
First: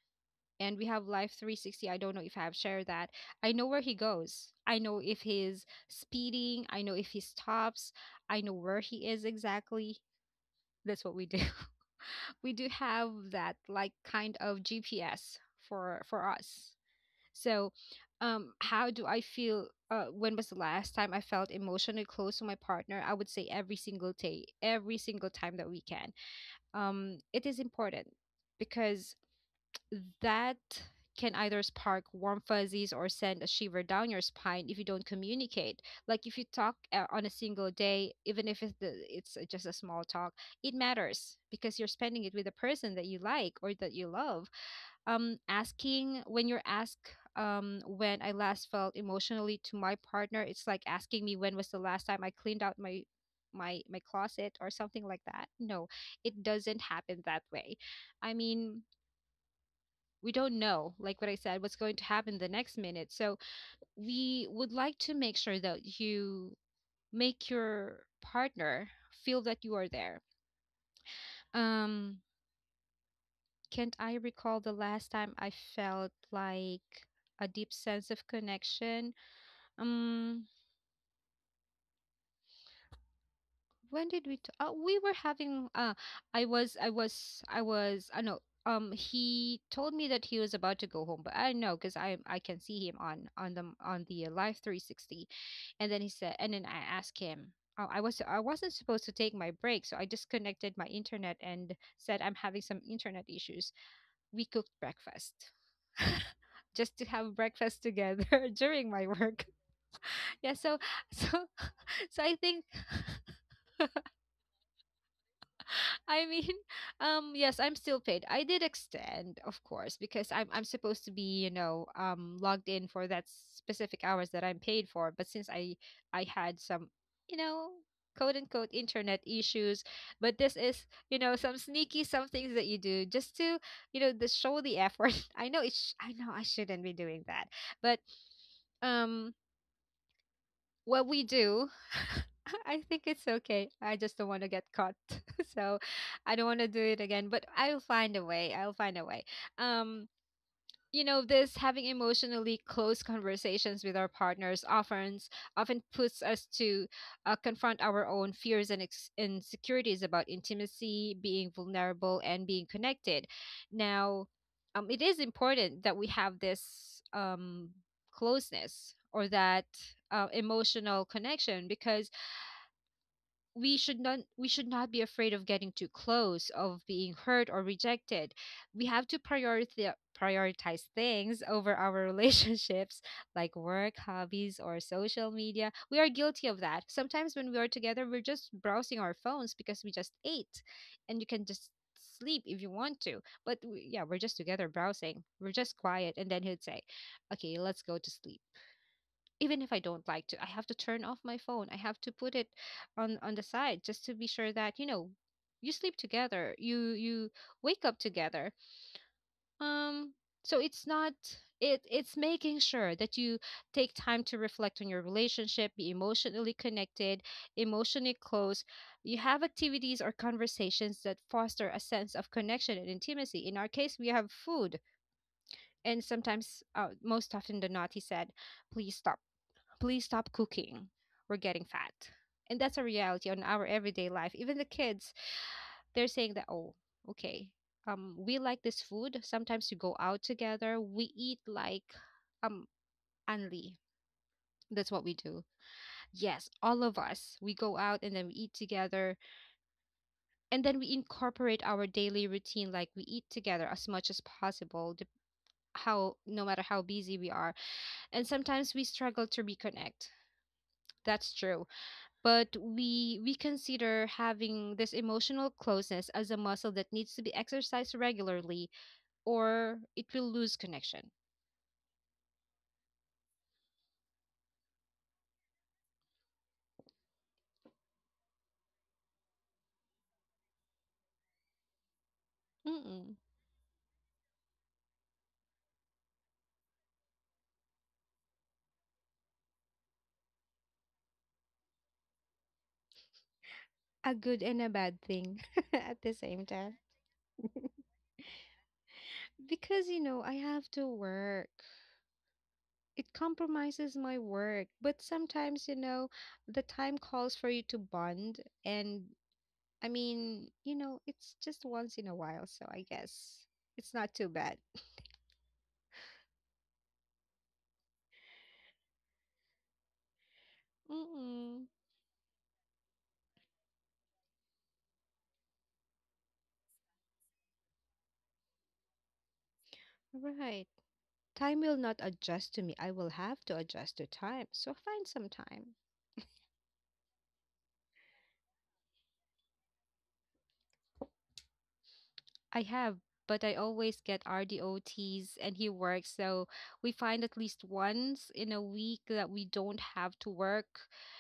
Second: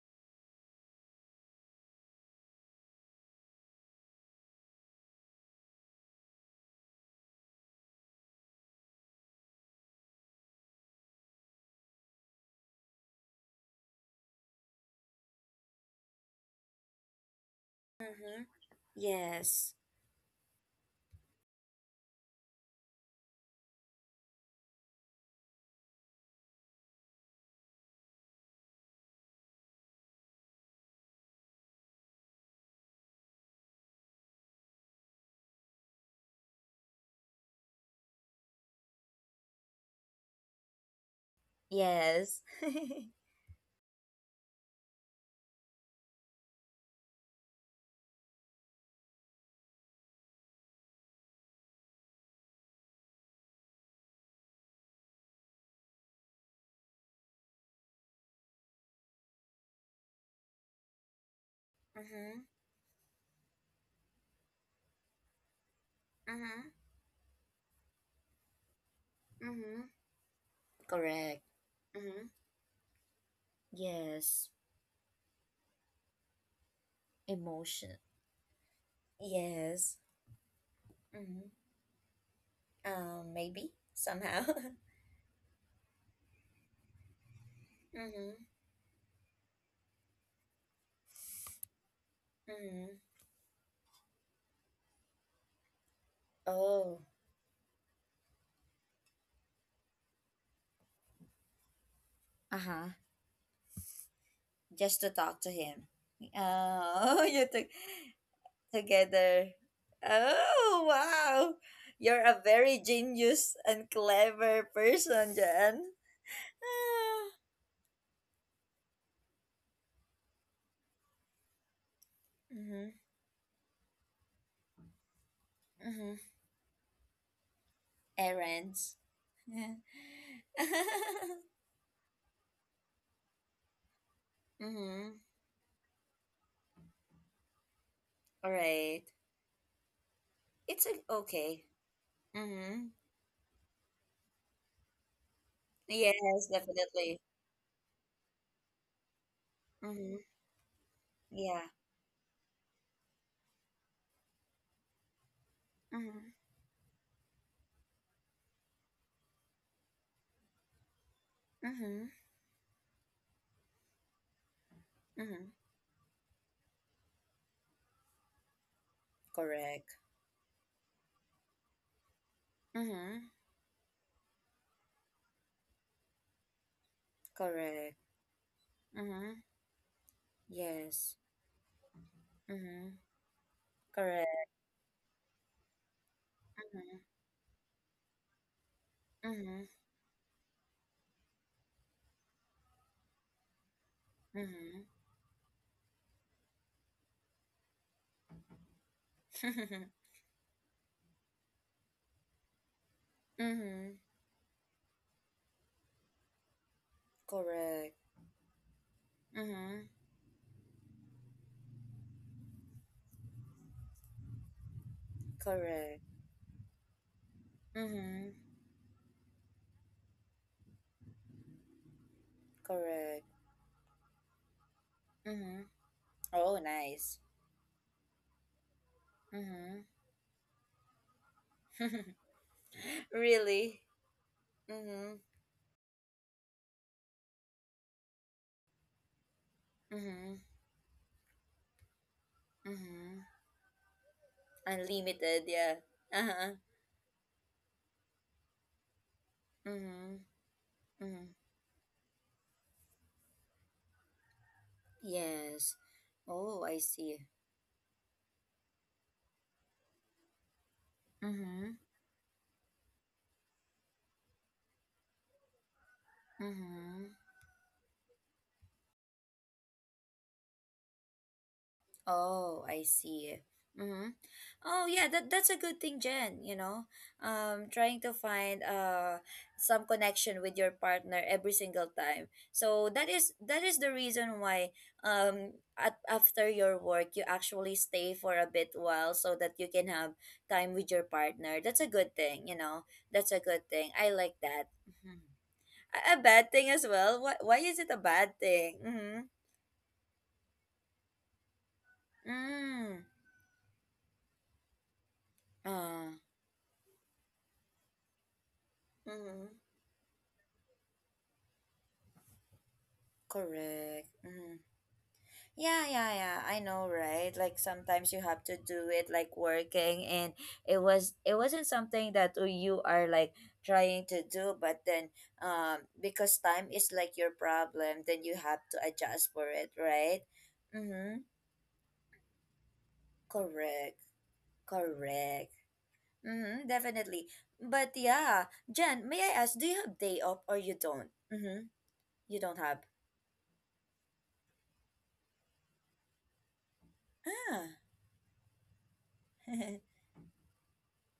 S2: and we have Live 360. I don't know if I've shared that. I know where he goes. I know if he's speeding. I know if he stops. I know where he is exactly. That's what we do. We do have that like kind of GPS for us. So,
S1: mm-hmm.
S2: how do I feel?
S1: Yes,
S2: When was the last time I felt emotionally close to my partner? I would say every single day, every single time that we can. It is important because that can either spark warm fuzzies or send a shiver down your spine if you don't communicate. Like if you talk on a single day, even if it's just a small talk, it matters because you're spending it
S1: yes.
S2: with a person that
S1: Mm-hmm.
S2: you like or that you love. Asking when you're asked when I last felt emotionally to my partner, it's like asking me when was the last time I cleaned out my closet or something like that. No, it doesn't happen that way. I mean, we don't know, like what I said, what's going to happen the next minute. So we would like to make sure that you
S1: Mm-hmm.
S2: make your partner feel that you
S1: Mm-hmm.
S2: are there.
S1: Correct.
S2: Um,
S1: Mm-hmm.
S2: can't I
S1: Yes,
S2: recall the last time I felt like a deep
S1: emotion.
S2: sense of connection?
S1: Yes.
S2: Um,
S1: Mm-hmm. Maybe
S2: when did we
S1: somehow.
S2: we were having I know
S1: Mm-hmm.
S2: he told me that he was about to go home. But I know because I can see him
S1: Mm-hmm.
S2: on the Live 360. And then he said, and then I
S1: Oh.
S2: asked him, oh, I wasn't supposed to take my break, so I disconnected my internet and said I'm having
S1: Uh
S2: some
S1: huh.
S2: internet issues. We cooked
S1: Just to talk
S2: breakfast
S1: to him.
S2: just to
S1: Oh,
S2: have
S1: you took
S2: breakfast together during my work.
S1: together.
S2: Yeah, so
S1: Oh,
S2: so
S1: wow.
S2: so
S1: You're
S2: I
S1: a
S2: think,
S1: very genius and clever person, Jan.
S2: I mean,
S1: Ah.
S2: yes, I'm still paid. I did extend, of course, because I'm supposed to be, you know, logged in
S1: Mm-hmm.
S2: for that specific hours that I'm paid for. But since
S1: Mm-hmm.
S2: I had some, you know, quote unquote
S1: Errands.
S2: internet issues, but this is, you know, some things that you do just to, you know, the show the effort.
S1: Mm-hmm.
S2: I know it's I know I shouldn't be doing that, but
S1: All right.
S2: um
S1: It's a,
S2: what we do.
S1: okay.
S2: I
S1: Mm-hmm.
S2: think it's okay, I just don't want to get caught. So I don't
S1: Yes,
S2: want to do it
S1: definitely.
S2: again, but I'll find a way. I'll find a way. um
S1: Mm-hmm.
S2: you know, this
S1: Yeah.
S2: having emotionally close conversations with our partners often puts
S1: Mm-hmm.
S2: us to confront our own fears and insecurities about intimacy, being
S1: Mm-hmm.
S2: vulnerable and being connected. Now, it is
S1: Mm-hmm.
S2: important that we have this closeness or that
S1: Correct.
S2: emotional connection, because
S1: Mm-hmm.
S2: we should not be afraid of getting too close, of being hurt or
S1: Correct.
S2: rejected. We have to
S1: Mm-hmm.
S2: prioritize
S1: Yes.
S2: things over our
S1: Mm-hmm.
S2: relationships, like work,
S1: Correct.
S2: hobbies, or social media. We are guilty of that
S1: Mm-hmm.
S2: sometimes. When we are together, we're just browsing our phones
S1: Mm-hmm.
S2: because we just ate, and you can just sleep if you want to, but we, yeah, we're just together
S1: Mm-hmm.
S2: browsing, we're just quiet, and then he'd say, okay, let's go to sleep. Even if I don't like to, I have to turn off my phone. I have to put it on the side
S1: Mm-hmm.
S2: just to be sure that, you know, you sleep together, you wake
S1: Correct.
S2: up together.
S1: Mm-hmm.
S2: Um so it's not, it's making sure that you take time to reflect on your relationship, be
S1: Correct.
S2: emotionally connected, emotionally
S1: Mm-hmm.
S2: close. You have activities or conversations that foster a sense of connection and
S1: Correct.
S2: intimacy. In our case, we have food,
S1: Mm-hmm.
S2: and
S1: Oh,
S2: sometimes
S1: nice.
S2: most often than not he said, please stop,
S1: Mm-hmm.
S2: please stop cooking. We're getting fat. And that's a reality on our
S1: Really?
S2: everyday life. Even the kids,
S1: Mm-hmm.
S2: they're saying that, oh, okay, we like this food. Sometimes we go out
S1: Mm-hmm.
S2: together. We eat like um
S1: Mm-hmm.
S2: Anli. That's what we do.
S1: Unlimited, yeah.
S2: Yes,
S1: Uh-huh.
S2: all of us. We go out and then we eat together.
S1: Mm-hmm.
S2: And then we
S1: Mm-hmm.
S2: incorporate our daily routine. Like we eat together as much as possible,
S1: Yes.
S2: how no matter
S1: Oh, I
S2: how busy
S1: see.
S2: we are. And sometimes we struggle to reconnect. That's true.
S1: Mm-hmm.
S2: But we consider having this emotional closeness as a muscle that
S1: Mm-hmm.
S2: needs to be exercised regularly, or it will lose connection.
S1: Oh, I see. Mm-hmm. Oh, yeah, that's a good thing, Jen, you know. Trying to find some connection with your partner every single time. So that
S2: Mm-mm.
S1: is that is the reason why, after your work you actually stay for a bit while so that you can have time with your partner. That's a good thing, you know. That's a good thing. I
S2: A
S1: like
S2: good and a
S1: that.
S2: bad
S1: Mm-hmm.
S2: thing
S1: A,
S2: at the
S1: a
S2: same
S1: bad thing
S2: time.
S1: as well. Why is it a bad thing? Mm-hmm.
S2: Because, you know, I have to work.
S1: Mm.
S2: It compromises my work. But sometimes, you know,
S1: Ah.
S2: the time calls for you to bond. And
S1: Mm-hmm.
S2: I mean, you know, it's just once in a while. So I guess it's
S1: Correct.
S2: not too bad.
S1: Mm-hmm. Yeah, yeah, yeah. I know, right? Like sometimes you have to do it, like working, and it was it wasn't
S2: Mm-mm.
S1: something that you are like trying to do, but then because time is like your problem, then you have to adjust for it, right?
S2: Right.
S1: Mm-hmm.
S2: Time will not adjust to me. I will have to adjust
S1: Correct.
S2: to time. So find some
S1: Correct.
S2: time.
S1: Mm-hmm, definitely. But yeah, Jen, may I ask, do you have day off or you don't? Mm-hmm. You don't
S2: I
S1: have.
S2: have, but I always get RDOTs and he works. So we find at least
S1: Ah.
S2: once in a week that we don't have to work.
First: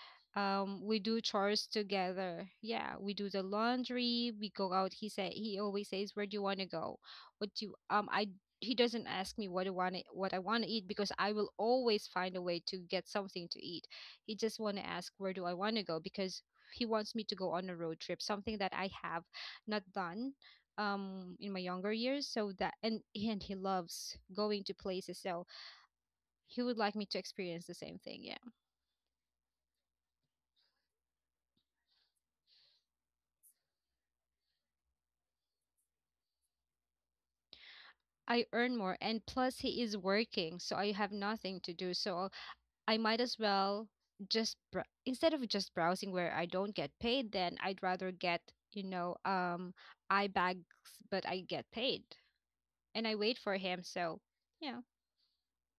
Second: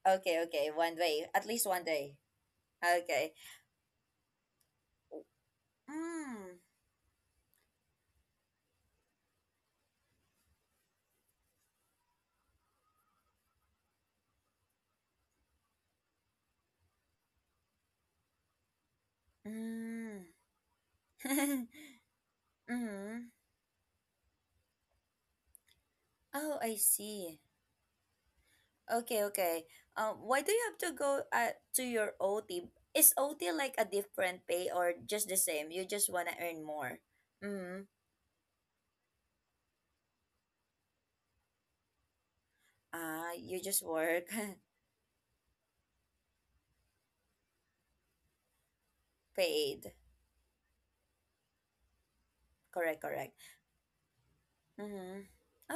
S1: Okay, okay.
S2: We
S1: One
S2: do
S1: day. At
S2: chores
S1: least one day.
S2: together. Yeah, we do
S1: Okay.
S2: the laundry, we go out. He said, he always says, "Where do you want
S1: Mm.
S2: to go? What do you I he doesn't ask me what I want to, what I want to eat, because I will always find a way to get something to eat. He just want to ask where do I want to go, because he wants me to go on a road trip, something that I have not
S1: Mm.
S2: done in my younger years. So that, and
S1: Mm-hmm.
S2: and he loves going to places, so he
S1: Oh,
S2: would
S1: I
S2: like me to
S1: see.
S2: experience the same thing.
S1: Okay, okay. Why do you have to go, to your OT? Is OT like a different pay, or just the same? You just wanna earn more. Mm.
S2: I earn more, and plus he is working, so I have nothing to do. So I might
S1: Ah,
S2: as
S1: you just
S2: well
S1: work.
S2: just br- instead of just browsing where I don't get paid, then I'd rather get, you know, um
S1: Paid.
S2: I bags, but I get paid,
S1: Correct,
S2: and I
S1: correct.
S2: wait for him. So, yeah.
S1: Mm-hmm.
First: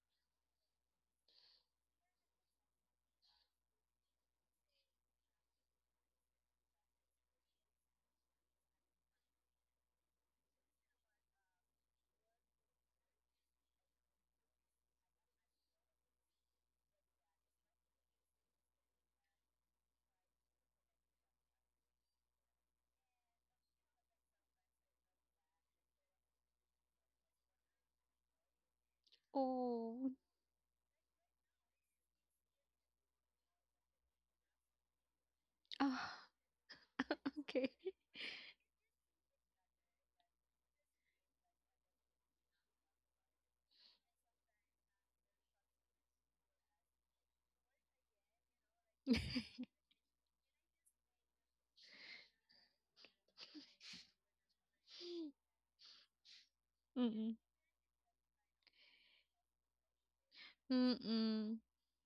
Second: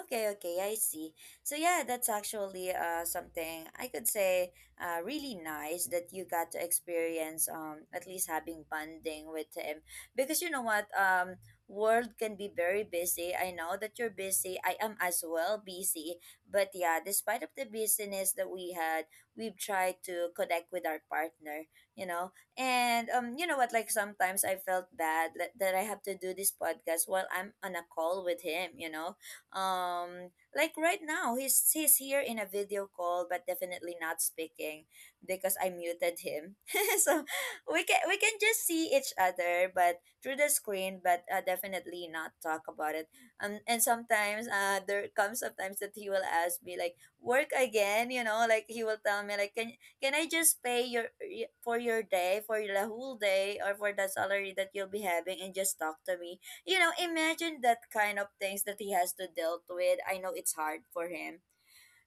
S1: Okay, okay, I see. So yeah, that's actually something I could say really nice that you got to experience, at least having bonding with him, because you know what, world can be very busy. I know that you're busy. I am as well busy, but yeah, despite of the busyness that we had, we've tried to connect with our partner, you know. And you know what? Like sometimes I felt bad that, that I have to do this podcast while I'm on a call with him. You know,
S2: Oh.
S1: um, like right now he's here in a video call, but definitely not speaking because I
S2: Oh,
S1: muted him. So
S2: okay.
S1: we can just see each other, but through the screen, but definitely not talk about it. And sometimes, there comes sometimes that he will ask me, like, work again. You know, like he will tell me like, can I just pay your y- for your day, for the whole day, or for the salary that you'll be having, and just talk to me? You know,
S2: Mm-mm.
S1: imagine that kind of things that he has to deal with. I know it's hard for him.
S2: Mm-mm.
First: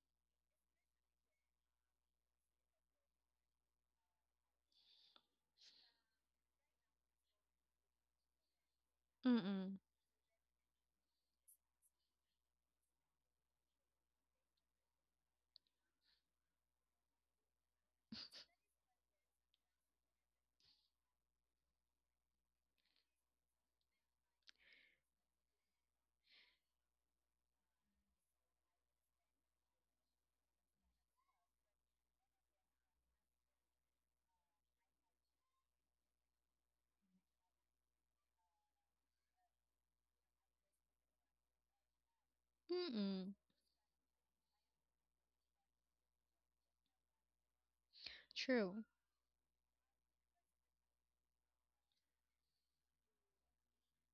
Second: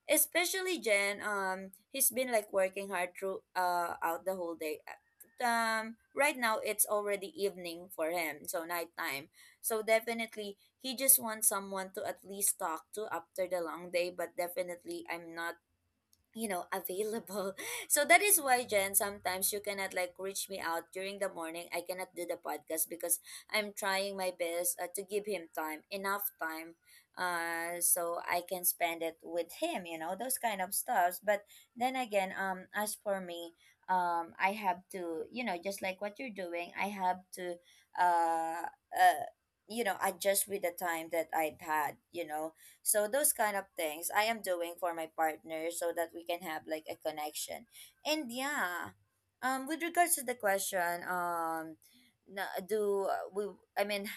S1: Especially, Jen, he's been like working hard through, out the whole day. Right now it's already evening for him, so nighttime.
S2: Mm-mm.
S1: So definitely he just wants someone to at least talk to after the long day. But definitely, I'm not, you know, available, so that is why, Jen, sometimes you cannot like reach me out during the morning. I cannot do the podcast because I'm trying my best, to give him time, enough time, so I can spend it with him, you know, those kind of stuffs, but then again, as for me, I have to, you know, just like what you're doing, I have to uh uh adjust with the time that I've had, you know. So those
S2: Mm-mm.
S1: kind of things I am doing for my partner, so that we can have like a connection. And
S2: True.
S1: yeah, with regards to the question, do we? I mean,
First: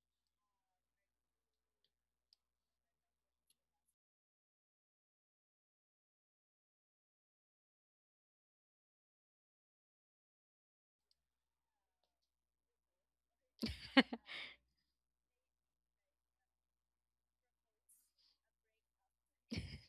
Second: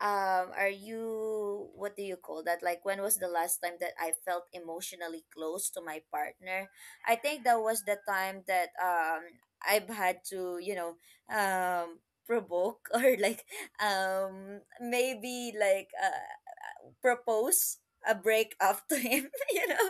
S1: are you? What do you call that? Like, when was the last time that I felt emotionally close to my partner? I think that was the time that I've had to, um provoke or like maybe like propose a breakup to him. you know,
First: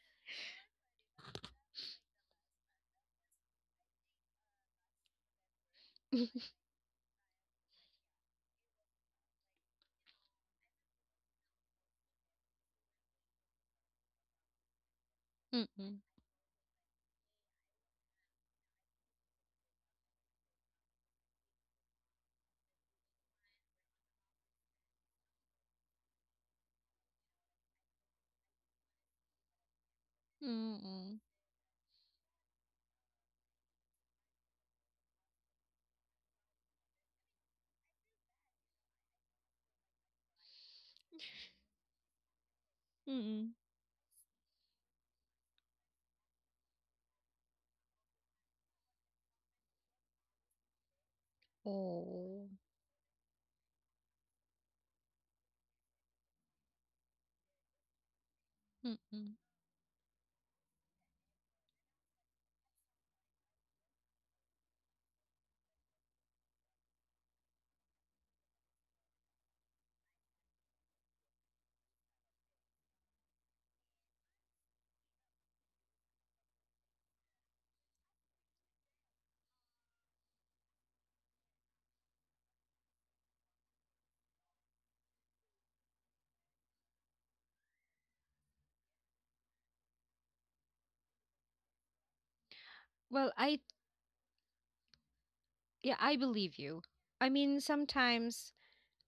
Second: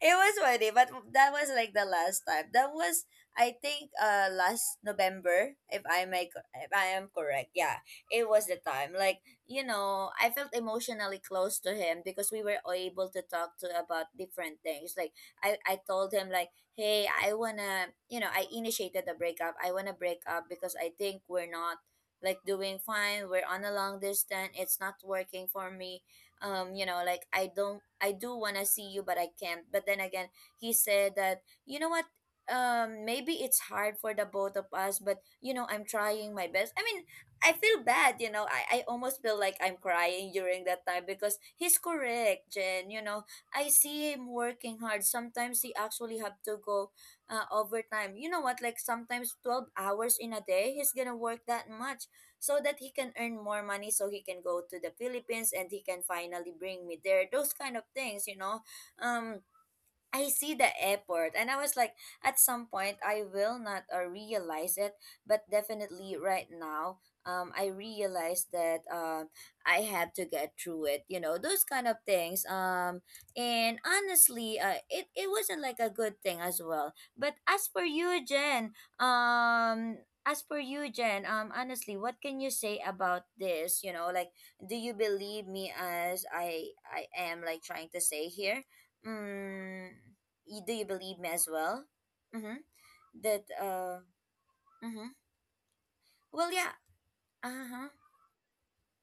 S1: it was funny, but that was like the last time. That was, I think, last November,
S2: Mm-mm.
S1: if I am correct. Yeah, it was the time. Like you know, I felt emotionally close to him because we were able to talk to about different things. Like I told him like, hey, I wanna, you know, I initiated the breakup. I wanna break up because I think we're not like doing fine. We're on a long distance. It's not working for me. You know, like I don't I do want to see you, but I can't. But then again, he said
S2: Mm-mm.
S1: that, you know what, maybe it's hard for the both of us, but you know, I'm trying my best. I mean, I feel bad, you know. I almost feel like I'm crying during that time because he's correct, Jen, you know.
S2: Mm-mm.
S1: I see him working hard. Sometimes he actually have to go overtime, you know what, like sometimes 12 hours in a day he's gonna work that much
S2: Oh.
S1: so that he can earn more money, so he can go to the Philippines and he can finally bring me there. Those kind of things, you know.
S2: Mm-mm.
S1: Um I see the effort, and I was like at some point I will not realize it, but definitely right now I realize that I had to get through it, you know, those kind of things. And honestly, it wasn't like a good thing as well. But as for you Jen, honestly, what can you say about this? You know, like, do you believe me as I am like trying to say here? Mm, do you believe me as well? Mm-hmm.
S2: Well,
S1: That
S2: I...
S1: mm-hmm.
S2: Yeah, I
S1: Well,
S2: believe
S1: yeah.
S2: you. I mean,
S1: Uh-huh.
S2: sometimes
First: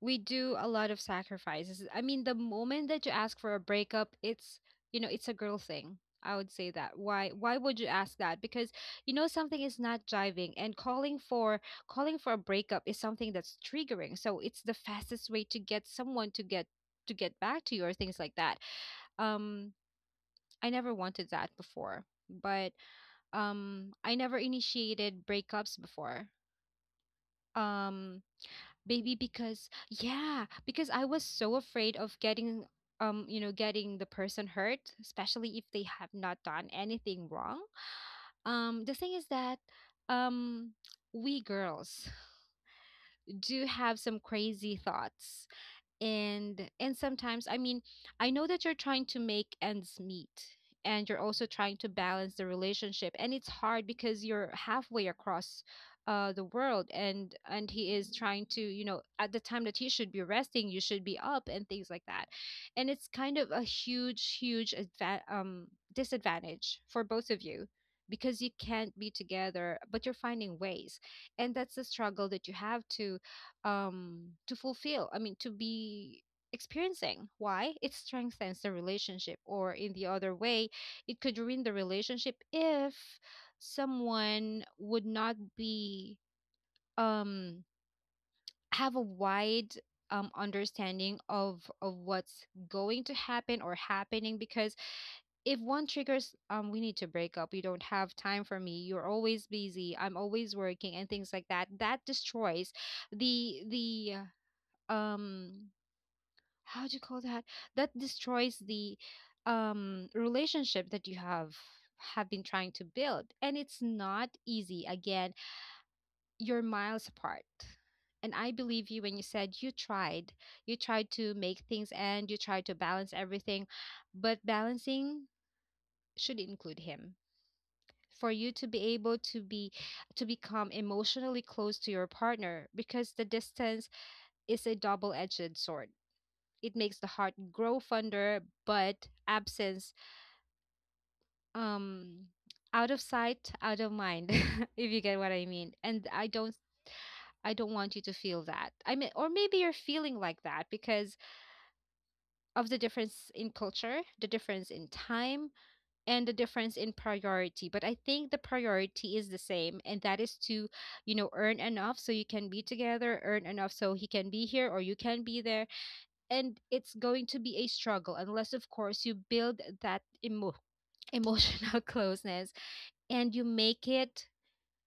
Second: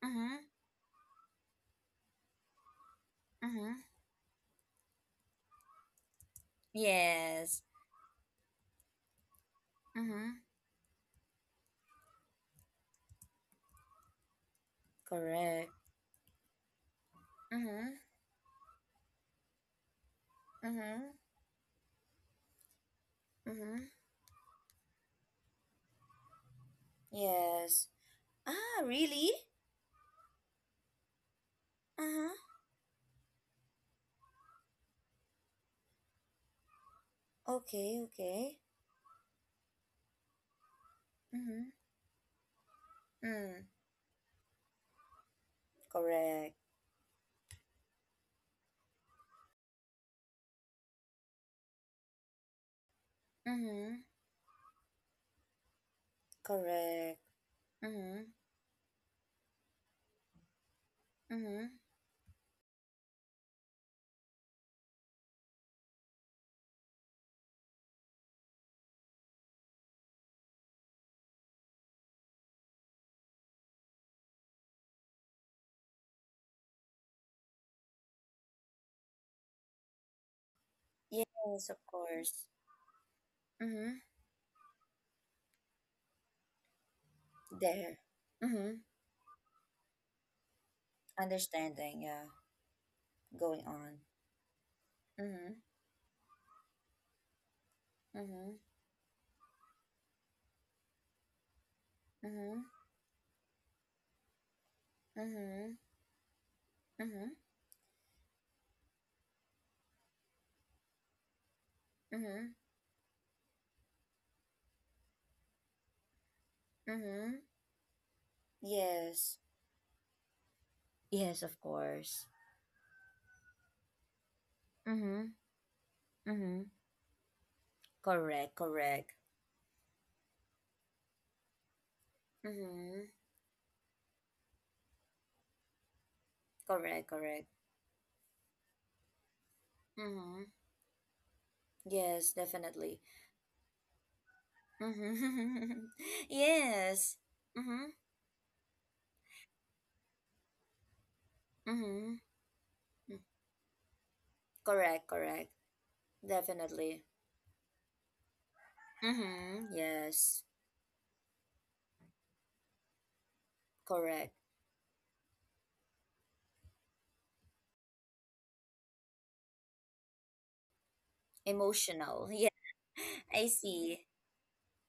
S2: we
S1: Mm-hmm.
S2: do a lot of sacrifices. I mean, the moment that you ask for a
S1: Mm-hmm.
S2: breakup, it's, you know, it's a girl thing, I would say that. Why
S1: Yes.
S2: would you ask that? Because you know something is not
S1: Mm-hmm.
S2: jiving, and calling for calling for a breakup is something that's triggering. So it's the fastest way to
S1: Correct.
S2: get someone to get back to you, or
S1: Mm-hmm.
S2: things like that. Um I never
S1: Mm-hmm.
S2: wanted that before. But
S1: Mm-hmm.
S2: I never initiated breakups before.
S1: Yes.
S2: Um
S1: Ah,
S2: Maybe
S1: really?
S2: because, yeah, because I was so afraid of
S1: Uh-huh.
S2: getting you know, getting the person hurt, especially if they have not done anything wrong.
S1: Okay, okay.
S2: The thing is that um we
S1: Mm-hmm.
S2: girls do
S1: Mm.
S2: have some crazy thoughts,
S1: Correct.
S2: and sometimes, I mean, I know that you're trying to make ends meet, and you're also trying to balance the relationship, and it's hard
S1: Mm-hmm.
S2: because you're halfway across, the world,
S1: Correct.
S2: and he is
S1: Mm-hmm.
S2: trying to, you know, at the time that he should be resting, you should be up, and
S1: Mm-hmm.
S2: things like that. And it's kind of a huge disadvantage for both of you, because you can't be together, but you're finding ways. And that's the struggle that you have to fulfill, I mean, to be experiencing. Why it strengthens the relationship, or in the other way it could ruin
S1: Yes,
S2: the
S1: of
S2: relationship,
S1: course.
S2: if
S1: Mm-hmm.
S2: someone would not be um
S1: There. Mm-hmm.
S2: have a wide understanding of
S1: Understanding, yeah.
S2: what's going to happen
S1: Going
S2: or
S1: on.
S2: happening. Because
S1: Mm-hmm.
S2: if one triggers, we need to break up, you don't have time
S1: Mm-hmm.
S2: for me, you're always busy, I'm always working, and things like that, that
S1: Mm-hmm.
S2: destroys the um
S1: Mm-hmm.
S2: how do you call
S1: Mm-hmm.
S2: that that destroys the relationship that you have been
S1: Mm-hmm.
S2: trying to build. And it's not easy again, you're miles
S1: Mm-hmm.
S2: apart. And I believe you when you
S1: Yes.
S2: said you tried, you tried to
S1: Yes, of
S2: make things,
S1: course.
S2: and you tried to balance everything, but
S1: Mm-hmm.
S2: balancing should
S1: Mm-hmm.
S2: include him, for you
S1: Correct,
S2: to be
S1: correct.
S2: able to be to become emotionally close to your partner,
S1: Mm-hmm.
S2: because the distance is a double-edged sword. It makes
S1: Correct,
S2: the heart
S1: correct.
S2: grow fonder, but absence,
S1: Mm-hmm.
S2: um
S1: Yes,
S2: out
S1: definitely.
S2: of sight, out of mind, if you get what I
S1: Mm-hmm.
S2: mean. And I don't,
S1: yes.
S2: I don't
S1: Mm-hmm.
S2: want you to feel that. I mean, or maybe you're feeling like that because
S1: Mm-hmm.
S2: of the difference in culture, the difference in
S1: Correct, correct.
S2: time, and the difference in
S1: Definitely.
S2: priority. But I think the priority is the
S1: Mm-hmm.
S2: same, and that is
S1: Yes.
S2: to, you know, earn enough so you can be together, earn enough so he
S1: Correct.
S2: can be here or you can be there. And it's going to be a struggle, unless of course you build that emo- emotional
S1: Emotional. Yeah.
S2: closeness and you
S1: I
S2: make
S1: see.
S2: it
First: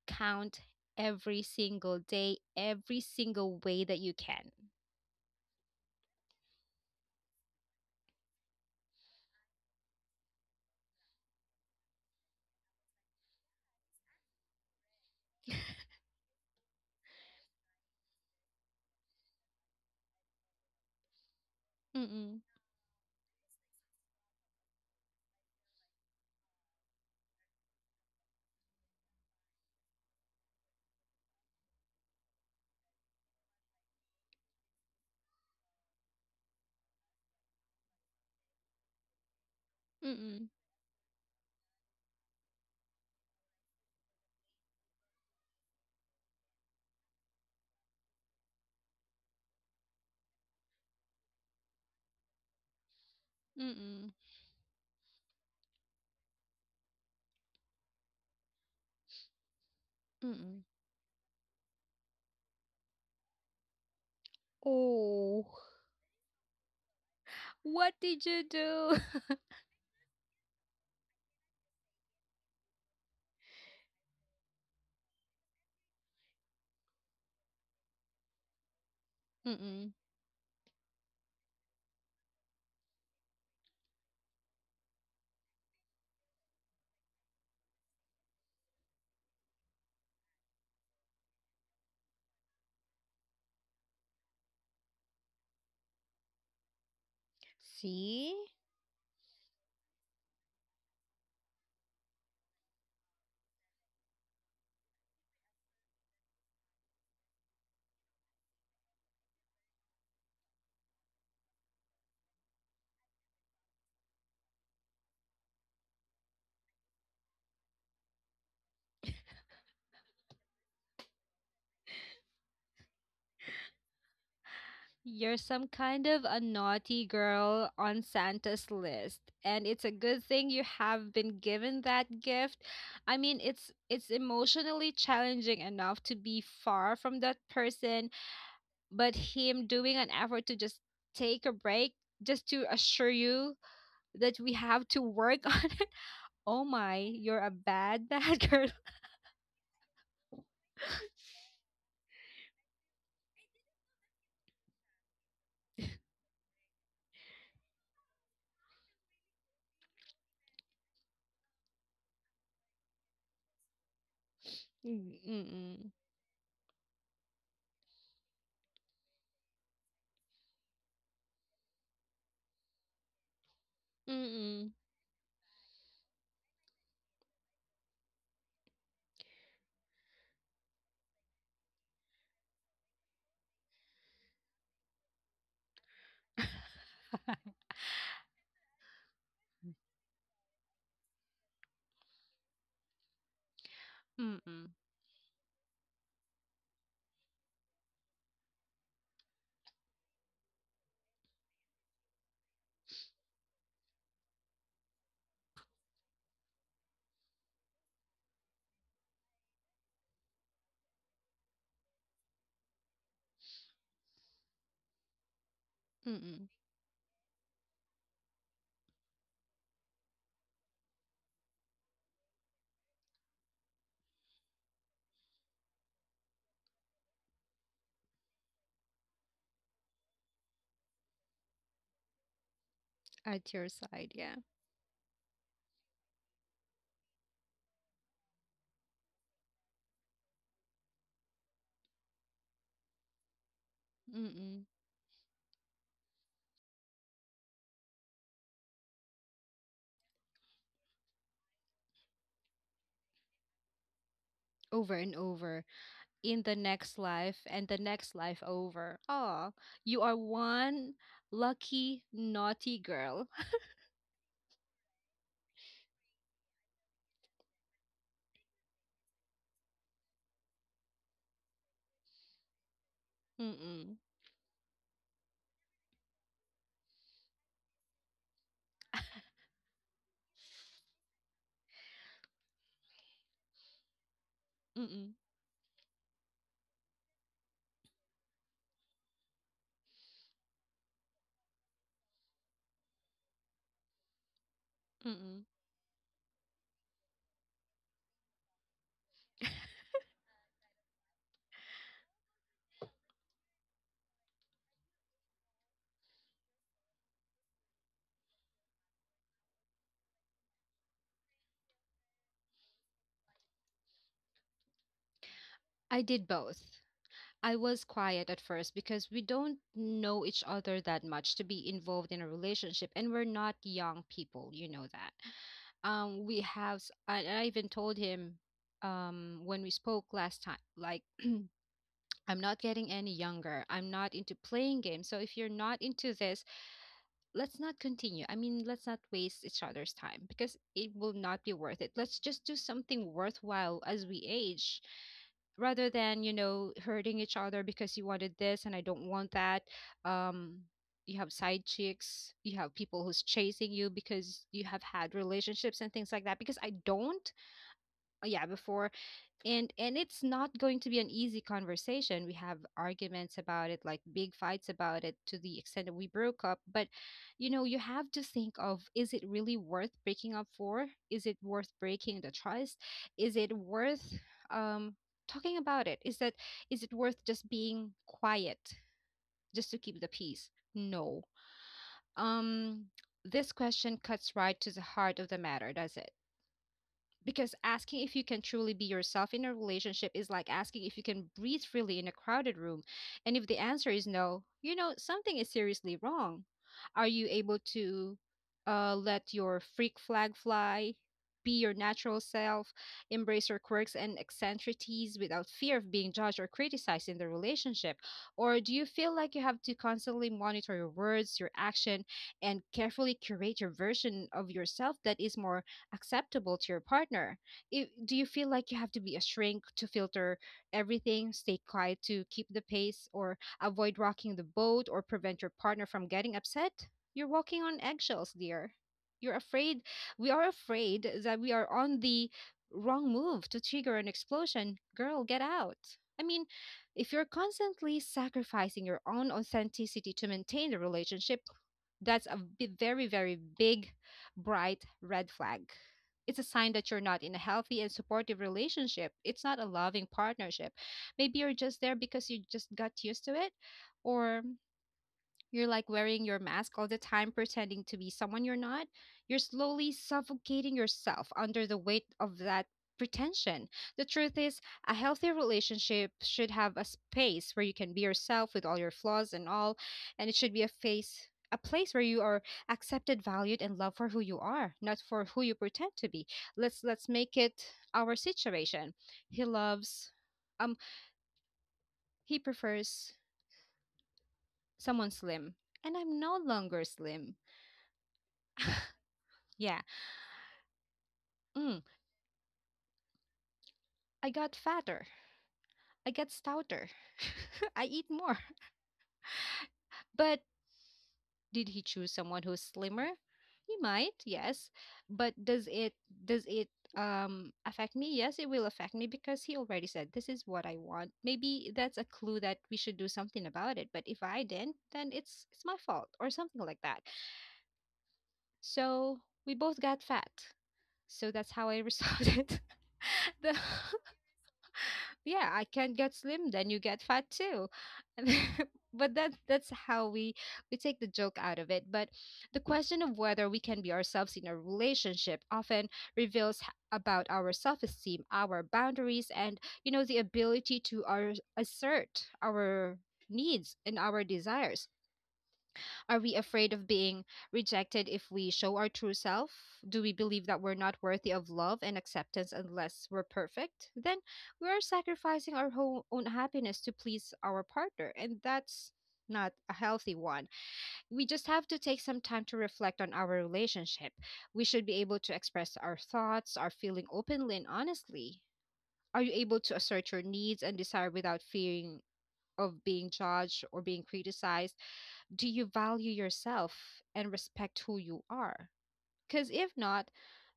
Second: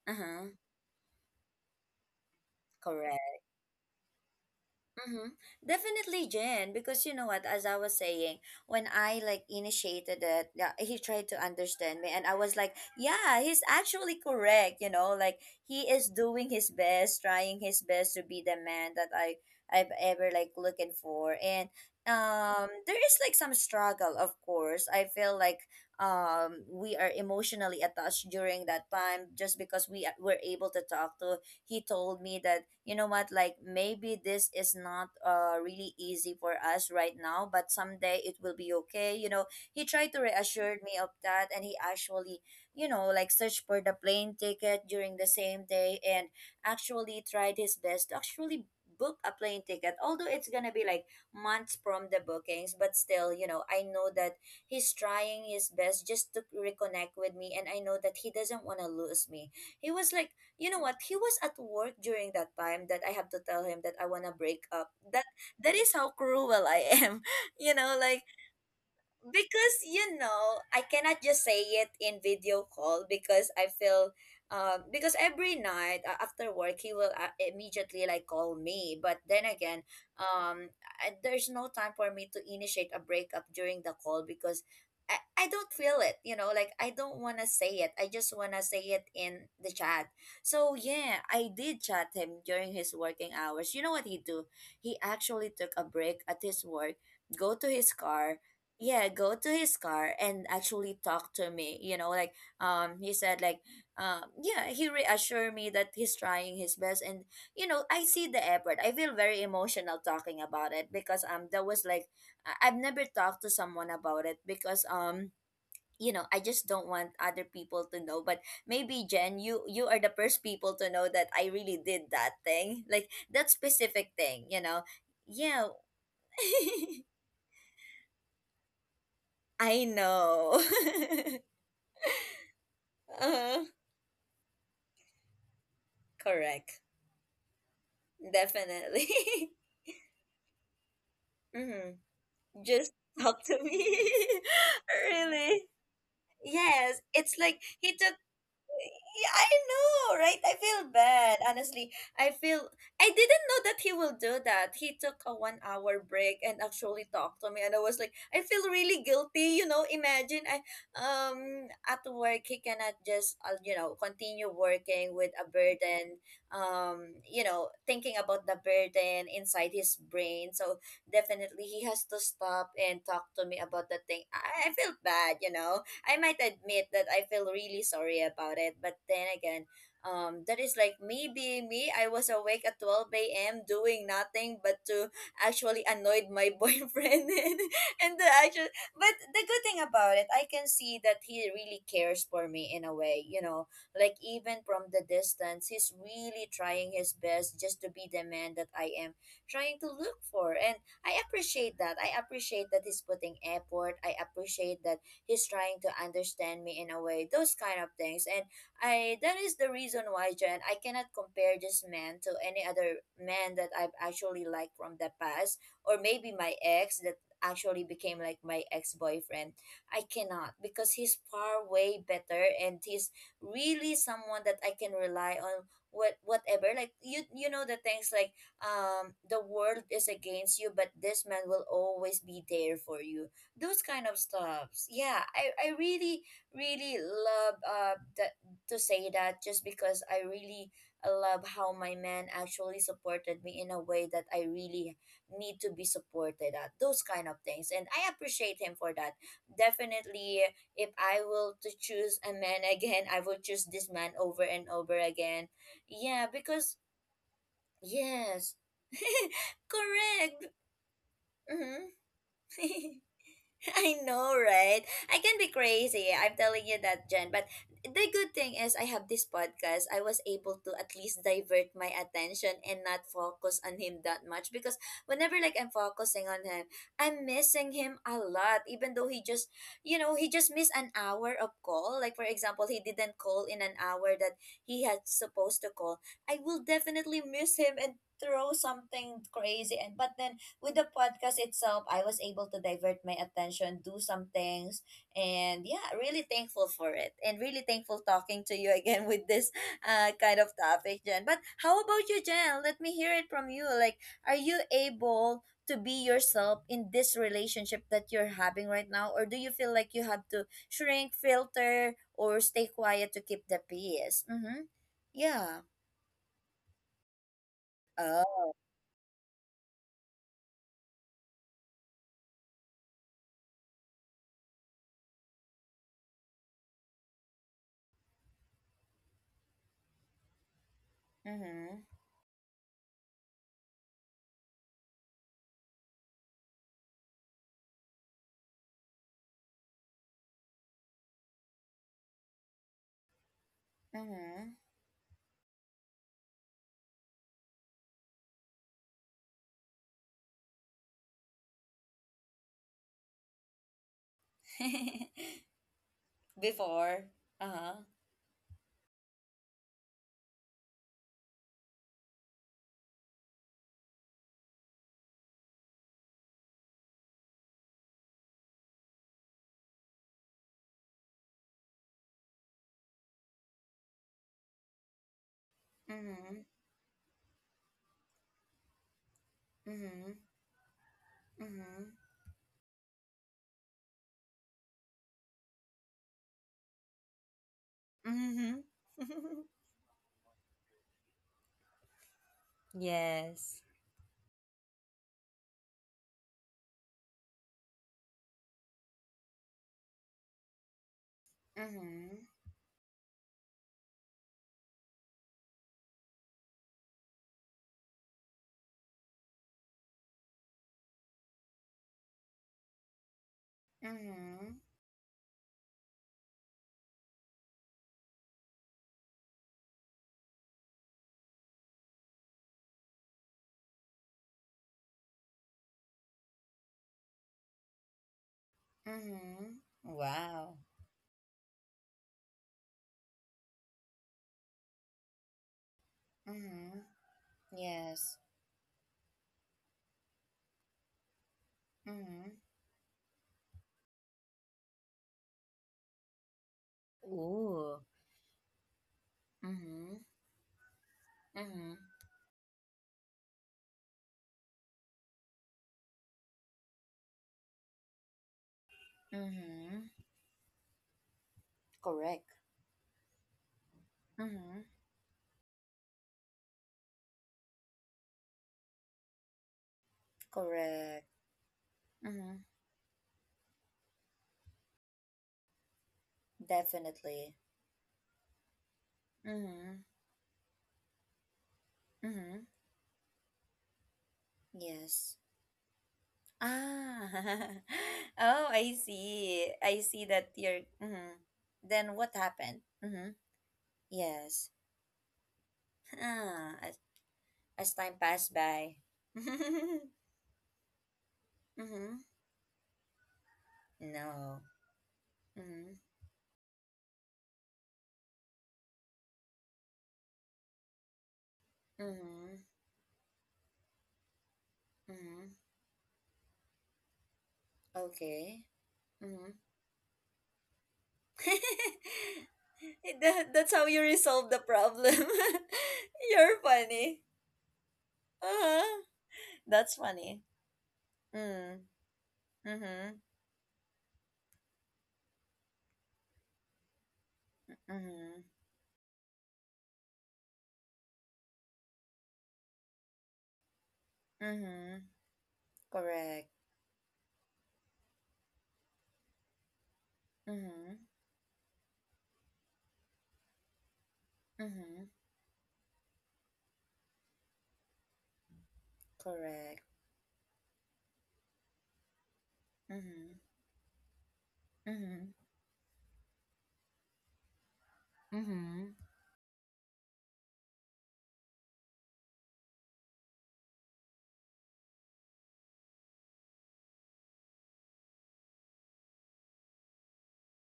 S1: Uh-huh.
S2: count every single day, every
S1: Correct.
S2: single way that you can.
S1: Mm-hmm. Definitely, Jen, because you know what, as I was saying, when I like initiated it, yeah, he tried to understand me, and I was like, yeah, he's actually correct, you know, like he is doing his best, trying his best to be the man that I've ever like looking for. And
S2: Mm-mm,
S1: there is like some struggle, of course. I feel like we are emotionally attached during that time just because were able to talk to. He told me that, you know what, like maybe this is not really easy for us right now, but someday it will be okay, you know. He tried to
S2: mm-mm,
S1: reassure me of that, and he actually, you know, like searched for the plane ticket during the same day, and actually tried his best to actually book a plane ticket, although it's gonna be like months from the bookings. But still, you know, I know
S2: mm-mm,
S1: that he's trying his best just to reconnect with me, and I know that he doesn't want to lose me. He was like,
S2: mm-mm.
S1: you know what, he was at work during that time that I have to tell him that I want to break up.
S2: Oh,
S1: That is how cruel I am. you know,
S2: what
S1: like,
S2: did you do?
S1: because you know, I cannot just say it in video call because I feel because every night after work he will immediately like call me. But then again,
S2: Mm-mm.
S1: um there's no time for me to initiate a breakup during the call because I don't feel it, you know, like I don't want to say it, I just want to say it in the chat. So yeah, I did chat him during his working hours. You know what he do? He actually took a break at his work, go to his
S2: See.
S1: car. Yeah, go to his car and actually talk to me. You know, like, he said like yeah, he reassured me that he's trying his best. And you know, I see the effort. I feel very emotional talking about it because that was like I've never talked to someone about it because you know, I just don't want other people to know. But maybe Jen, you are the first people to know that I really did that thing, like that specific thing, you know.
S2: You're
S1: Yeah.
S2: some kind of a naughty girl on Santa's list, and
S1: I
S2: it's a good thing
S1: know.
S2: you have been given that gift. I mean,
S1: Uh-huh.
S2: it's emotionally challenging enough to be
S1: Correct.
S2: far from that person,
S1: Definitely.
S2: but him doing an effort to just take a break
S1: Hmm.
S2: just to
S1: Just
S2: assure
S1: talk
S2: you
S1: to me.
S2: that we have to work on
S1: really.
S2: it. Oh my,
S1: Yes. It's
S2: you're a
S1: like he
S2: bad
S1: took.
S2: bad girl.
S1: Yeah, I know, right? I feel bad, honestly. I feel, I didn't know that he will do that. He took a 1 hour break and actually talked to me, and I was like, I feel really guilty. You know, imagine, I at work he cannot just, you know, continue working with a
S2: Mm-mm.
S1: burden, you know, thinking about the burden inside his brain. So definitely he has to stop and talk to me about the thing. I
S2: Mm-mm.
S1: feel bad, you know. I might admit that I feel really sorry about it, but then again, that is like me being me. I was awake at 12 a.m. doing nothing but to actually annoyed my boyfriend and the actual. But the good thing about it, I can see that he really cares for me in a way. You know, like even
S2: Mm-mm.
S1: from the distance, he's really trying his best just to be the man that I am trying to look for, and I appreciate that. I appreciate that he's putting effort. I appreciate that he's trying to understand me in a way, those kind of things. And I That is the reason why, Jen, I cannot compare this man to any other man that I've actually liked from the past, or maybe
S2: Mm-mm.
S1: my ex that actually became like my ex-boyfriend. I cannot, because he's far way better, and he's really someone that I can rely on. Whatever, like, you know, the things like the world is against you, but this man will always be there for you,
S2: At your
S1: those kind
S2: side,
S1: of
S2: yeah.
S1: stuffs. Yeah, I really really love that, to say that, just because I really love how my man actually supported me in a way that I
S2: Mm-mm.
S1: really need to be supported at. Those kind of things, and I appreciate him for that. Definitely, if I will to choose a man again, I will choose this man over and
S2: Over
S1: over
S2: and
S1: again.
S2: over,
S1: Yeah,
S2: in the
S1: because
S2: next life and the next life
S1: yes
S2: over. Oh, you are
S1: correct.
S2: one
S1: Mhm.
S2: lucky naughty girl.
S1: I know, right? I can be crazy. I'm telling you that, Jen. But the good thing is, I have this podcast. I was able to at least divert my attention and not focus on
S2: Mm-mm,
S1: him that much because whenever like I'm focusing on him, I'm missing him a lot. Even though he just, you know, he just missed an hour of call. Like for example, he didn't call in an hour that he had
S2: mm-mm,
S1: supposed to call. I will definitely miss him and throw something crazy, and but then with the podcast itself, I was able to divert my attention, do some things,
S2: mm-mm.
S1: and yeah, really thankful for it. And really thankful talking to you again with this kind of topic, Jen. But how about you, Jen? Let me hear it from you. Like, are you able to be yourself in this relationship that you're having right now? Or do you feel like you have to shrink, filter, or stay quiet to keep the peace? Mm-hmm. Yeah.
S2: I did both. I was quiet at
S1: Oh.
S2: first, because we don't know each other that much to be involved in a relationship, and we're not young people. You know that. We have. I even told him, when we spoke last time, like,
S1: Mm-hmm.
S2: I'm not getting any younger. I'm not into playing games. So if you're not into this, let's not continue. I mean, let's not waste each other's time, because it will not be worth it. Let's just do something worthwhile as we
S1: Mm-hmm.
S2: age, rather than, you know, hurting each other because you wanted this and I don't want that. Um, you have side chicks, you have people who's chasing you because you have had relationships and things like that. Because I
S1: Before.
S2: don't,
S1: Uh-huh.
S2: yeah, before. And it's not going to be an easy conversation. We have arguments about it, like big fights about it, to the extent that we broke up. But you know, you have to think of, is it really worth breaking up for? Is it worth breaking the trust? Is it worth um talking about it? Is that
S1: Mhm.
S2: is it worth just being quiet just to keep the
S1: Mhm.
S2: peace? No.
S1: Mhm.
S2: um this question cuts right to the heart of the matter, does it? Because asking if you can
S1: Mhm.
S2: truly be yourself in a relationship is like asking if you can breathe freely in a crowded room. And if the
S1: Yes.
S2: answer is no, you know, something is seriously wrong. Are you able to, let your freak flag fly, be your natural
S1: Mhm.
S2: self, embrace your quirks and eccentricities without fear of being judged or criticized in the relationship? Or do you feel like you have to constantly monitor your words, your action, and carefully curate your version of
S1: Mhm.
S2: yourself that is more acceptable to your partner? I, do you feel like you have to be a shrink to filter everything, stay quiet to keep the pace, or avoid rocking the boat, or prevent your partner from getting upset? You're walking on eggshells, dear. You're
S1: Mhm.
S2: afraid. We are
S1: Wow.
S2: afraid that we are on the wrong move to trigger an explosion. Girl, get out. I mean,
S1: Mhm.
S2: if you're constantly
S1: Yes.
S2: sacrificing your own authenticity to maintain the relationship, that's a
S1: Mhm.
S2: very, very big, bright red flag. It's a sign that you're not in a healthy
S1: Ooh.
S2: and supportive relationship. It's not a
S1: Mhm.
S2: loving partnership. Maybe you're
S1: Mhm.
S2: just there because you just got used to it, or you're like wearing your mask all the time, pretending to be someone you're not. You're slowly
S1: Mhm.
S2: suffocating yourself under the weight
S1: Correct.
S2: of that pretension. The truth is,
S1: Mhm.
S2: a healthy relationship should have a space where you can be yourself with all your flaws and all, and it should be a
S1: Correct.
S2: face a place where you are
S1: Mhm.
S2: accepted, valued and loved for who you are, not for who you pretend to be. Let's make
S1: Definitely.
S2: it our situation. He
S1: Mhm.
S2: loves, um he
S1: Mhm.
S2: prefers someone
S1: Yes.
S2: slim, and I'm no longer
S1: Ah.
S2: slim.
S1: oh, I see. I
S2: Yeah.
S1: see that you're. Mhm.
S2: Mm,
S1: Then what happened? Mhm.
S2: I
S1: Yes.
S2: got fatter. I got
S1: Ah,
S2: stouter.
S1: as
S2: I
S1: time
S2: eat
S1: passed
S2: more.
S1: by. mm-hmm.
S2: But did he choose someone who's slimmer? He might,
S1: No.
S2: yes. But does
S1: Mm-hmm.
S2: it, does it affect me? Yes, it will affect me, because he already said, this is what I want. Maybe that's a
S1: Mm-hmm.
S2: clue that we should do something about it. But if I didn't, then
S1: Mm-hmm.
S2: it's my fault or something like that.
S1: Okay.
S2: So
S1: Mm-hmm.
S2: we both got fat. So that's how I resolved it.
S1: that, that's
S2: The
S1: how you resolve the problem.
S2: yeah, I can't get
S1: You're
S2: slim, then you
S1: funny.
S2: get fat too.
S1: Uh-huh.
S2: But that's
S1: That's
S2: how
S1: funny.
S2: we take the joke out
S1: Mm.
S2: of it. But the
S1: Mm-hmm.
S2: question of whether we can be ourselves in a relationship often reveals about our
S1: Mm-hmm.
S2: self-esteem, our boundaries, and you know, the ability to assert our needs and our
S1: Mm-hmm.
S2: desires. Are
S1: Correct.
S2: we afraid of being rejected if we show our true self? Do we believe that we're
S1: Mm-hmm.
S2: not worthy of love and acceptance unless we're perfect? Then we are
S1: Mm-hmm.
S2: sacrificing our whole own happiness to please our partner, and that's not
S1: Correct.
S2: a healthy one. We just have to take some time to reflect on
S1: Mm-hmm.
S2: our relationship. We should be
S1: Mm-hmm.
S2: able to express our thoughts, our feeling openly and honestly.
S1: Mm-hmm.
S2: Are you able to assert your needs and desire without fearing of being judged or being criticized? Do you value yourself and respect who you are? Because if not,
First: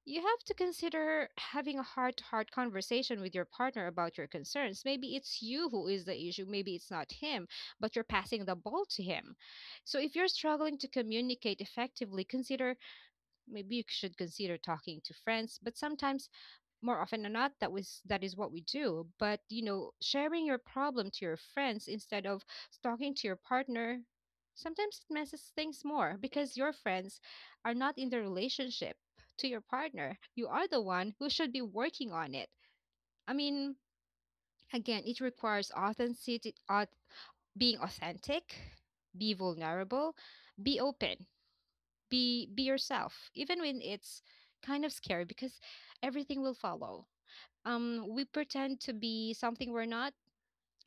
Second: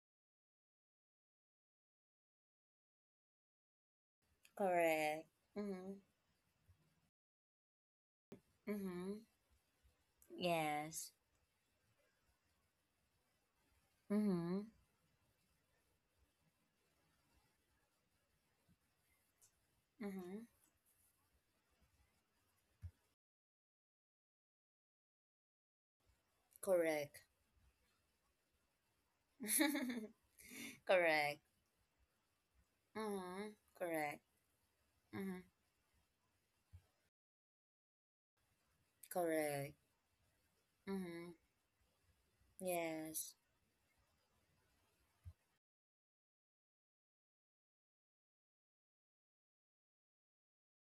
S2: you have to consider having a heart to heart conversation with your partner about your concerns. Maybe
S1: Correct.
S2: it's you who
S1: Mm-hmm.
S2: is the issue, maybe it's not him, but you're passing the ball to
S1: Mm-hmm.
S2: him. So if you're struggling to
S1: Yes.
S2: communicate effectively, consider maybe you should consider
S1: Mm-hmm.
S2: talking to friends, but sometimes more often than not that is what we do. But
S1: Mm-hmm.
S2: sharing your problem to your friends instead of talking to your partner sometimes it messes things more because your
S1: Correct.
S2: friends are not in the relationship. To your partner, you are the one who
S1: Correct.
S2: should be working on it. I
S1: Mm-hmm.
S2: mean,
S1: Correct.
S2: again, it
S1: Mm-hmm.
S2: requires authenticity, being authentic, be
S1: Correct.
S2: vulnerable, be open,
S1: Mm-hmm.
S2: be yourself
S1: Yes.
S2: even when it's kind of scary, because everything will follow. We pretend to be something we're not.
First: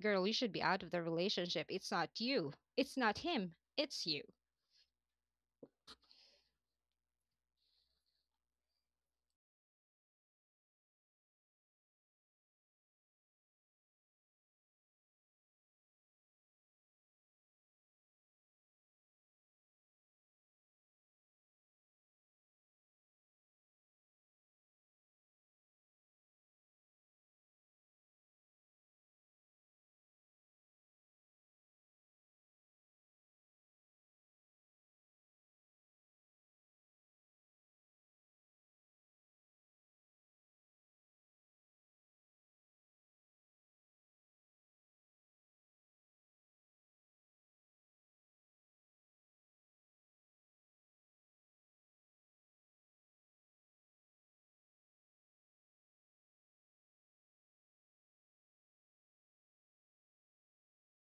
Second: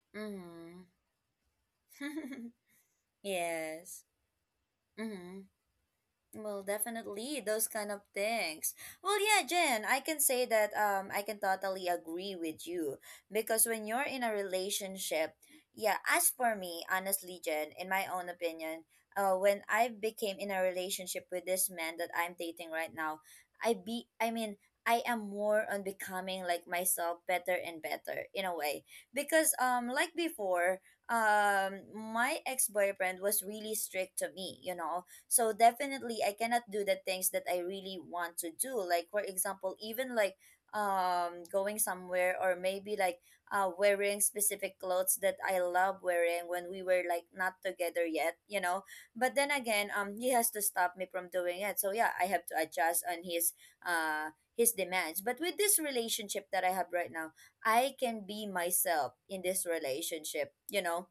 S2: Girl, you should be
S1: Mm-hmm.
S2: out of the relationship. It's not you, it's not him,
S1: yes.
S2: it's you.
S1: Mm-hmm. Well, definitely those kind of things. Well, yeah, Jen, I can say that I can totally agree with you because when you're in a relationship, yeah, as for me, honestly, Jen, in my own opinion, when I became in a relationship with this man that I'm dating right now, I mean, I am more on becoming like myself better and better in a way because like before, my ex-boyfriend was really strict to me, you know, so definitely I cannot do the things that I really want to do. Like for example, even like going somewhere or maybe like wearing specific clothes that I love wearing when we were like not together yet, you know. But then again, he has to stop me from doing it. So yeah, I have to adjust on his demands. But with this relationship that I have right now, I can be myself in this relationship, you know,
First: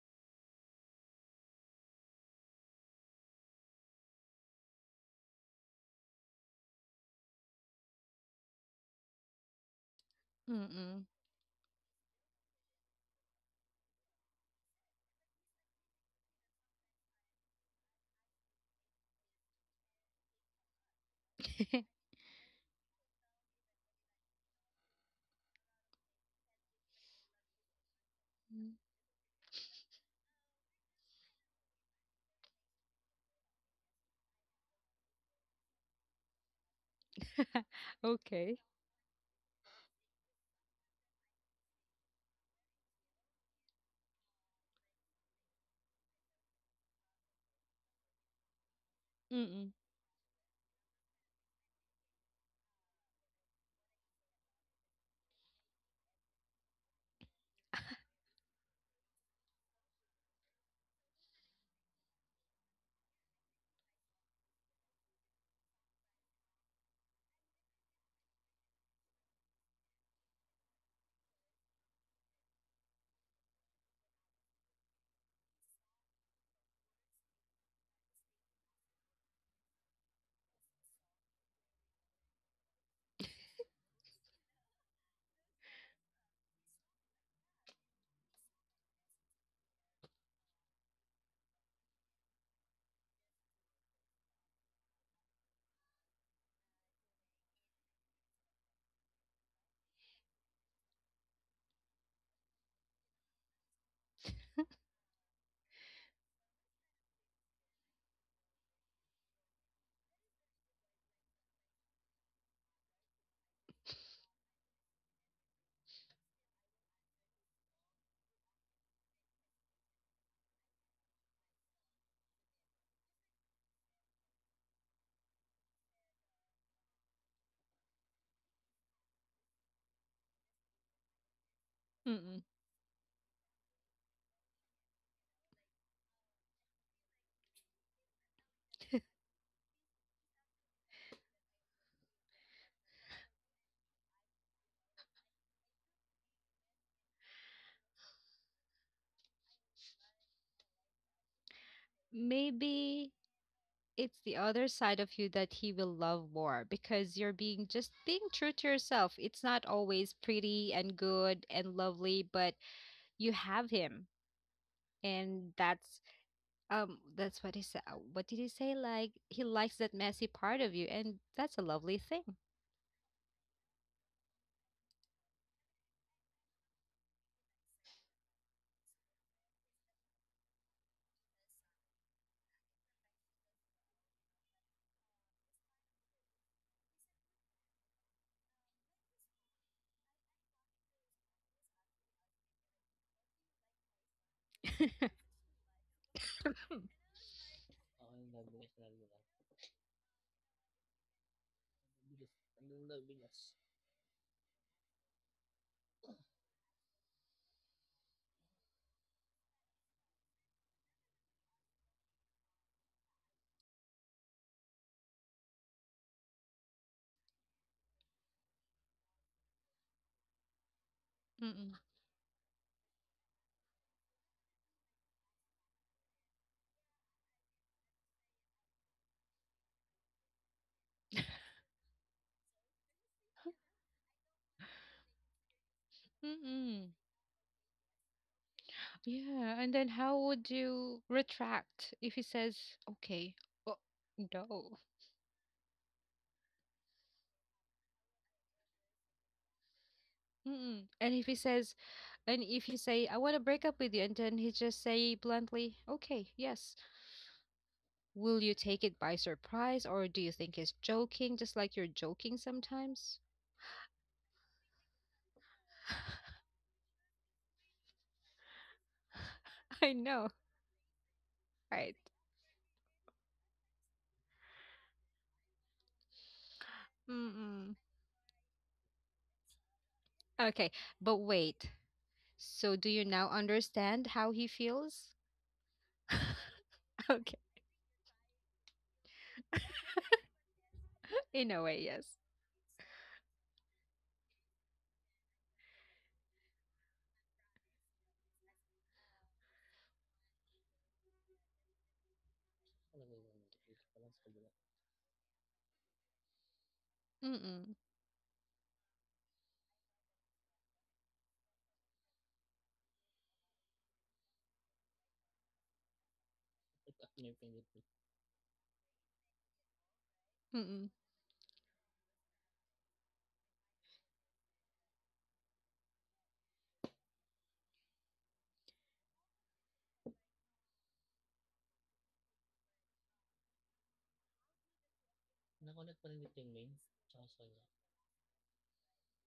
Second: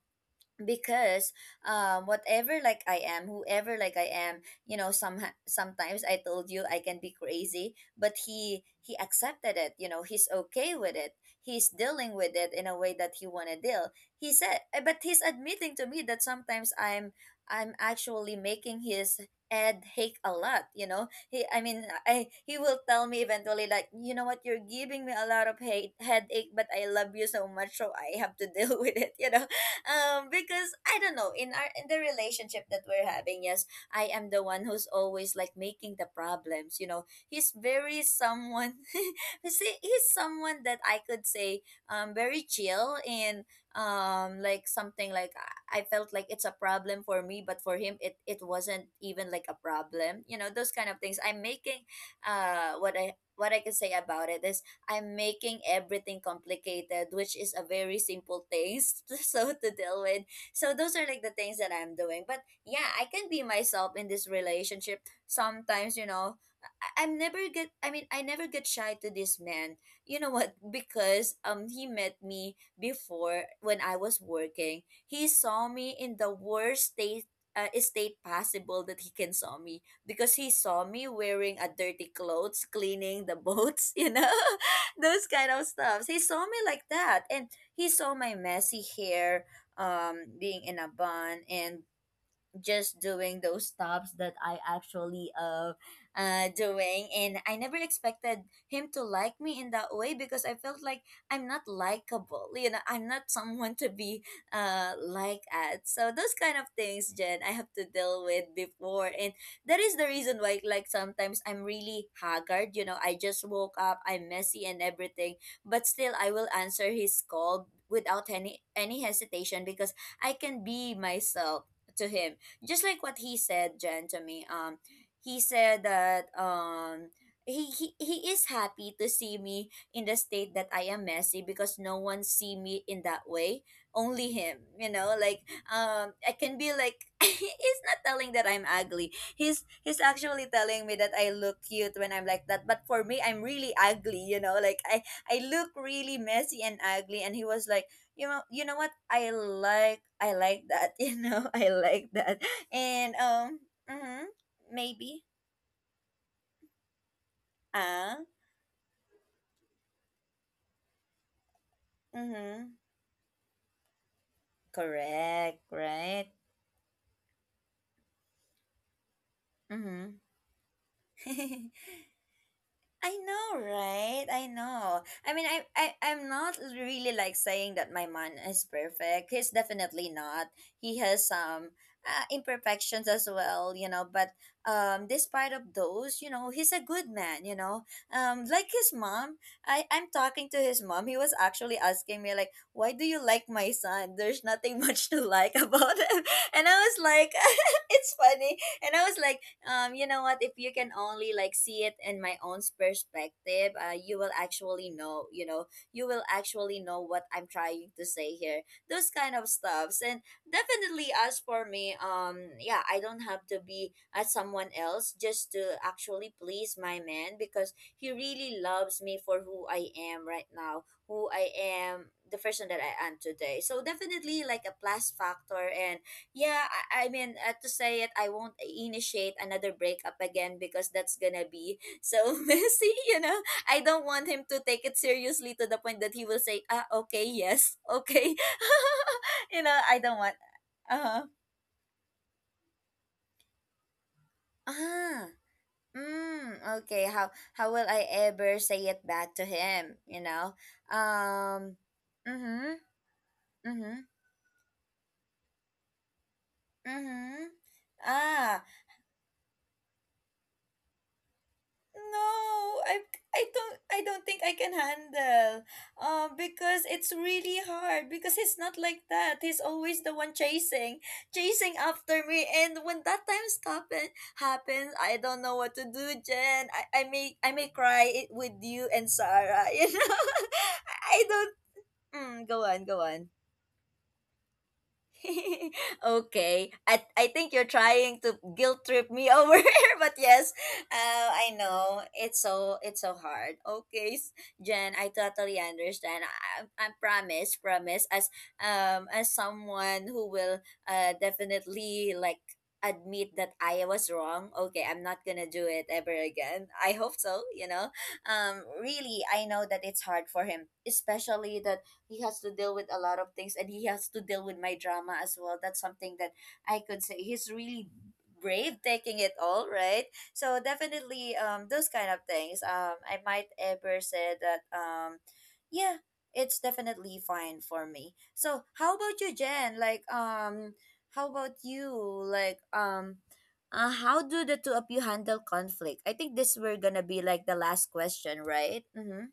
S1: because whatever like I am, whoever like I am, you know. Sometimes I told you I can be crazy, but he accepted it, you know. He's okay with
S2: Mm-mm.
S1: it. He's dealing with it in a way that he want to deal. He said eh, but he's admitting to me that sometimes I'm actually making his head ache a lot, you know. He i mean i he will tell me eventually like, you know what, you're giving me a lot of hate headache, but I love you so much, so I have to deal with it, you know. Because I don't know, in our in the relationship that we're having, yes, I am the one who's always like making the problems. You know, he's very
S2: Okay.
S1: someone. See, he's someone that I could say very chill, and like something like I felt like it's a problem for me, but for him it wasn't even like a
S2: Mm-mm.
S1: problem. You know, those kind of things. I'm making what I can say about it is I'm making everything complicated, which is a very simple taste so to deal with. So those are like the things that I'm doing. But yeah, I can be myself in this relationship. Sometimes, you know, I mean, I never get shy to this man. You know what? Because he met me before when I was working. He saw me in the worst state state possible that he can saw me because he saw me wearing a dirty clothes cleaning the boats, you know. Those kind of stuff. He saw me like that, and he saw my messy hair, being in a bun, and just doing those stops that I actually doing, and I never expected him to like me in that way because I felt like I'm not likable, you know. I'm not someone to be like at. So those kind of things, Jen, I have to deal with before, and that is the reason why like sometimes I'm really haggard, you know. I just woke up, I'm messy and everything, but still I will answer his call without any hesitation because I can be myself to him. Just like what he said, Jen, to me, he said that he is happy to see me in the state that I am messy because no one
S2: Mm-mm.
S1: see me in that way. Only him, you know, like I can be like, he's not telling that I'm ugly. He's actually telling me that I look cute when I'm like that. But for me I'm really ugly, you know, like I look really messy and ugly, and he was like, you know, what I like, I like that, you know, I like that. And
S2: Maybe it's
S1: mm-hmm,
S2: the other side of
S1: maybe.
S2: you that he will love more because you're being just
S1: Ah,
S2: being true to yourself. It's not always pretty and good and lovely, but
S1: mm-hmm.
S2: you have him. And
S1: Correct, right?
S2: that's what he said. What did he say? Like, he likes that
S1: Mm-hmm.
S2: messy part of you, and that's a lovely thing.
S1: I know, right? I know. I mean, I'm not really like saying that my man is perfect. He's definitely not. He has some imperfections as well, you know. But despite of those, you know, he's a good man. You know, like his mom. I'm talking to his mom. He was actually asking me like, "Why do you like my son? There's nothing much to like about him." And I was like, "It's funny." And I was like, you know what? If you can only like see it in my own perspective, you will actually know. You know, you will actually know what I'm trying to say here. Those kind of stuffs, and definitely as for me, yeah, I don't have to be at someone else just to actually please my man because he really loves me for who I am right now, who I
S2: Mm-mm.
S1: am, the person that I am today. So definitely like a plus factor. And yeah, I mean, to say it, I won't initiate another breakup again because that's gonna be so messy, you know? I don't want him to take it seriously to the point that he will say, ah,
S2: Mm-mm.
S1: okay, yes, okay.
S2: Yeah,
S1: You
S2: and
S1: know,
S2: then
S1: I
S2: how
S1: don't want,
S2: would you
S1: uh-huh.
S2: retract if he says, "Okay, well, no."
S1: Ah, mm, okay, how will I ever say it back to him, you know?
S2: Mm-mm. And if he
S1: Um,
S2: says, and if
S1: mm-hmm,
S2: you say, "I want to break up with
S1: mm-hmm,
S2: you," and then he just say bluntly, "Okay, yes."
S1: mm-hmm.
S2: Will you
S1: Ah,
S2: take it by surprise, or do you think he's joking, just like you're joking
S1: no,
S2: sometimes?
S1: I don't think I can handle. Because it's really hard because he's not like that. He's
S2: I
S1: always the
S2: know,
S1: one chasing, chasing
S2: right?
S1: after me. And when that time happens, I don't know what to do, Jen. I may
S2: Mm-mm.
S1: cry it with you and Sarah, you know.
S2: Okay, but
S1: I don't
S2: wait.
S1: Mm, go
S2: So
S1: on,
S2: do
S1: go
S2: you
S1: on.
S2: now understand how he feels?
S1: Okay. I
S2: Okay.
S1: think you're trying to guilt trip me over here, but yes, I
S2: In a way,
S1: know
S2: yes.
S1: it's it's so hard. Okay, s- Jen, I totally understand. I promise, promise, as someone who will definitely like admit that I was wrong. Okay, I'm not gonna do it ever again. I hope so. You
S2: Mm-mm.
S1: know, really, I know that it's hard for him, especially that he has to deal with a lot of things, and he has to deal with my drama as well. That's something that I could say he's really brave taking it all right. So
S2: Mm-mm.
S1: definitely those kind of things, I might ever say that yeah, it's definitely fine for me. So how about you, Jen? Like how about you? Like how do the two of you handle conflict? I think this were gonna be like the last question, right? Mm-hmm,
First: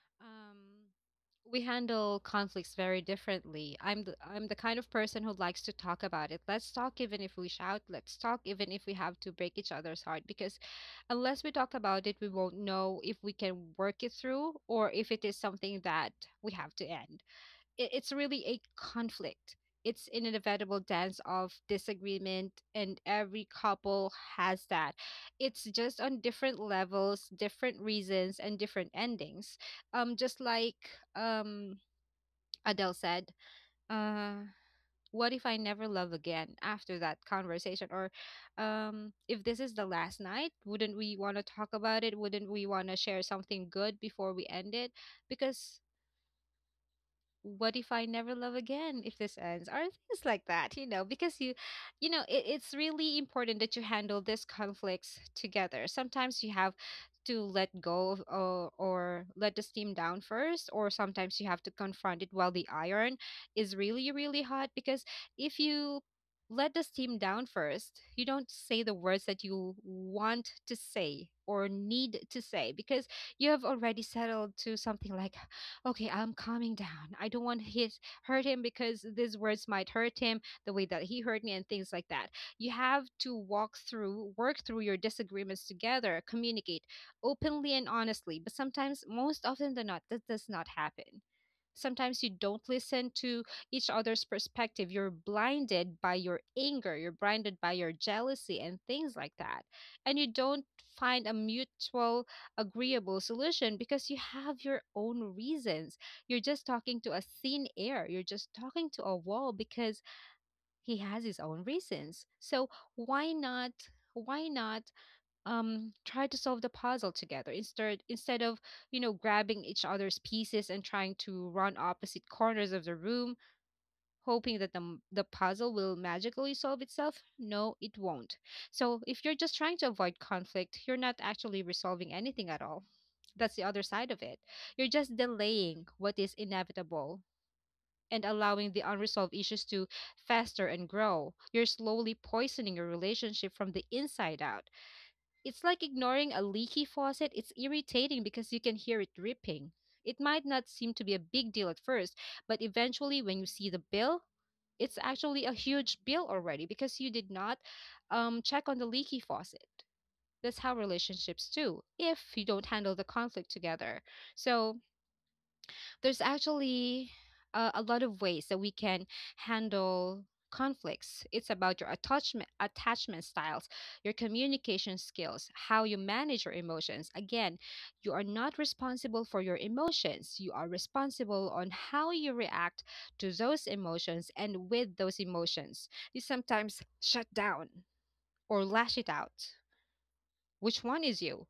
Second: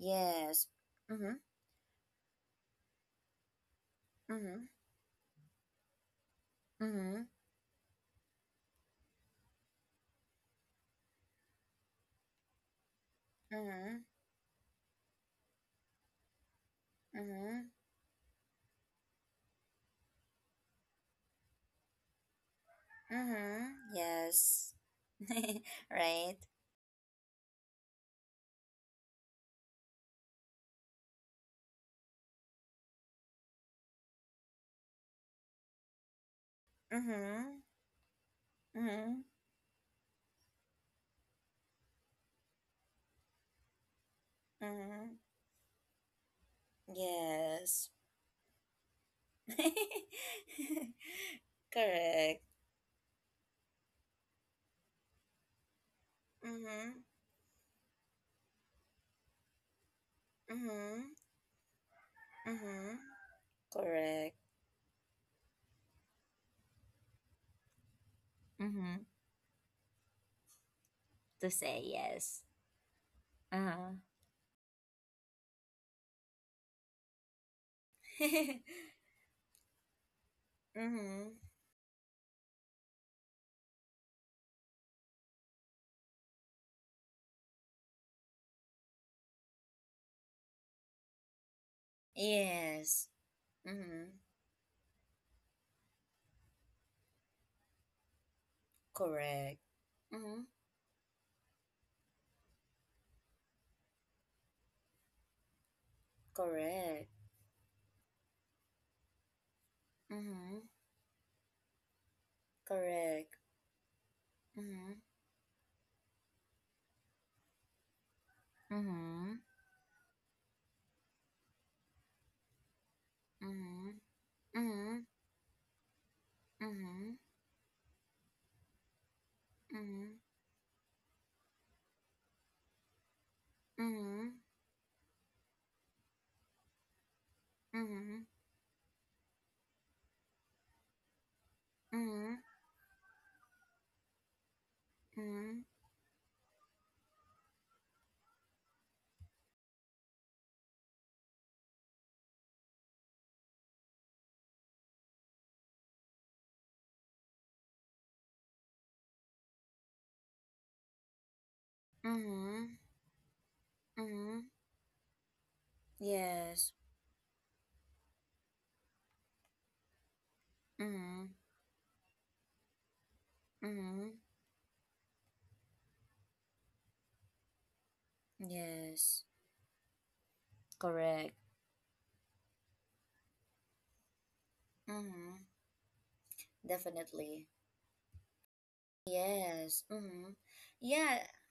S1: yes,
S2: Um,
S1: mm-hmm,
S2: we handle conflicts very differently. I'm the
S1: mm-hmm.
S2: kind of person who likes to talk about it. Let's talk
S1: Mm-hmm.
S2: even if we shout. Let's talk even if we have to break each other's heart, because unless we talk about it, we won't know if we can
S1: Mm-hmm.
S2: work it through or if it is something that we have to end.
S1: Mm-hmm.
S2: It's really a conflict. It's an inevitable dance of disagreement, and every
S1: Mm-hmm.
S2: couple has
S1: Yes.
S2: that. It's just on
S1: Right?
S2: different levels, different reasons, and different endings. Just like um Adele said, uh, what if I never love again after that
S1: Mm-hmm.
S2: conversation? Or
S1: Mm-hmm.
S2: if this is the last night, wouldn't we want to talk about it? Wouldn't we want to share something good before we end it?
S1: Mm-hmm.
S2: Because what
S1: Yes.
S2: if I never love again if this ends? Or things like that, you know, because you, you know, it,
S1: Correct.
S2: it's really important that you handle these conflicts together. Sometimes you have
S1: Mm-hmm.
S2: to let go of, or let the steam down first, or
S1: Mm-hmm.
S2: sometimes you have to confront it while the
S1: Mm-hmm.
S2: iron is really,
S1: Correct.
S2: really hot. Because if you let the steam down first, you don't say the
S1: Mm-hmm.
S2: words that you want to say
S1: To
S2: or
S1: say
S2: need to
S1: yes.
S2: say, because you have
S1: Uh-huh.
S2: already settled to something like, okay, I'm calming down, I don't want his hurt him, because these words might hurt him, the way that he
S1: Mm-hmm.
S2: hurt me and things like that. You have to walk through, work through your disagreements together, communicate openly and honestly. But sometimes most often than not, that does not happen. Sometimes you don't
S1: Yes.
S2: listen to each
S1: Mm-hmm.
S2: other's perspective, you're blinded by your anger, you're blinded by your jealousy and things like
S1: Correct.
S2: that, and you
S1: Mm-hmm.
S2: don't find a mutual agreeable solution because you have your own reasons. You're just talking
S1: Correct.
S2: to a thin air, you're just talking to a wall, because
S1: Mm-hmm.
S2: he has his own reasons. So why
S1: Correct.
S2: not why not
S1: Mm-hmm.
S2: try to solve the puzzle together instead of
S1: Mm-hmm.
S2: grabbing each other's pieces and trying to run opposite corners of the room,
S1: Mm-hmm.
S2: hoping that the, m-
S1: Mhm,
S2: the puzzle will magically solve
S1: mhm,
S2: itself. No, it won't. So if you're just trying to avoid
S1: mhm,
S2: conflict, you're not actually resolving anything at all. That's the other side of it.
S1: mhm,
S2: You're just delaying what is inevitable, and
S1: mhm,
S2: allowing the unresolved issues to fester and grow. You're slowly
S1: mhm,
S2: poisoning your relationship from the inside out. It's
S1: mhm,
S2: like ignoring a leaky faucet. It's irritating because you can hear it dripping. It might not seem to be a big deal at first, but eventually, when you see the bill, it's actually a huge bill already because you did not check on the leaky faucet. That's how relationships do if you don't
S1: mhm,
S2: handle the conflict together.
S1: mhm.
S2: So, there's
S1: Yes.
S2: actually a lot of ways that we can handle conflicts.
S1: Mhm,
S2: It's about your attachment styles, your
S1: mhm.
S2: communication skills, how you manage your emotions. Again, you are not
S1: Yes.
S2: responsible for your emotions. You are
S1: Correct.
S2: responsible on how you react to those emotions and with those
S1: Mhm.
S2: emotions. You sometimes shut
S1: Definitely.
S2: down or lash it out.
S1: Yes. Mhm.
S2: Which one is
S1: Yeah,
S2: you?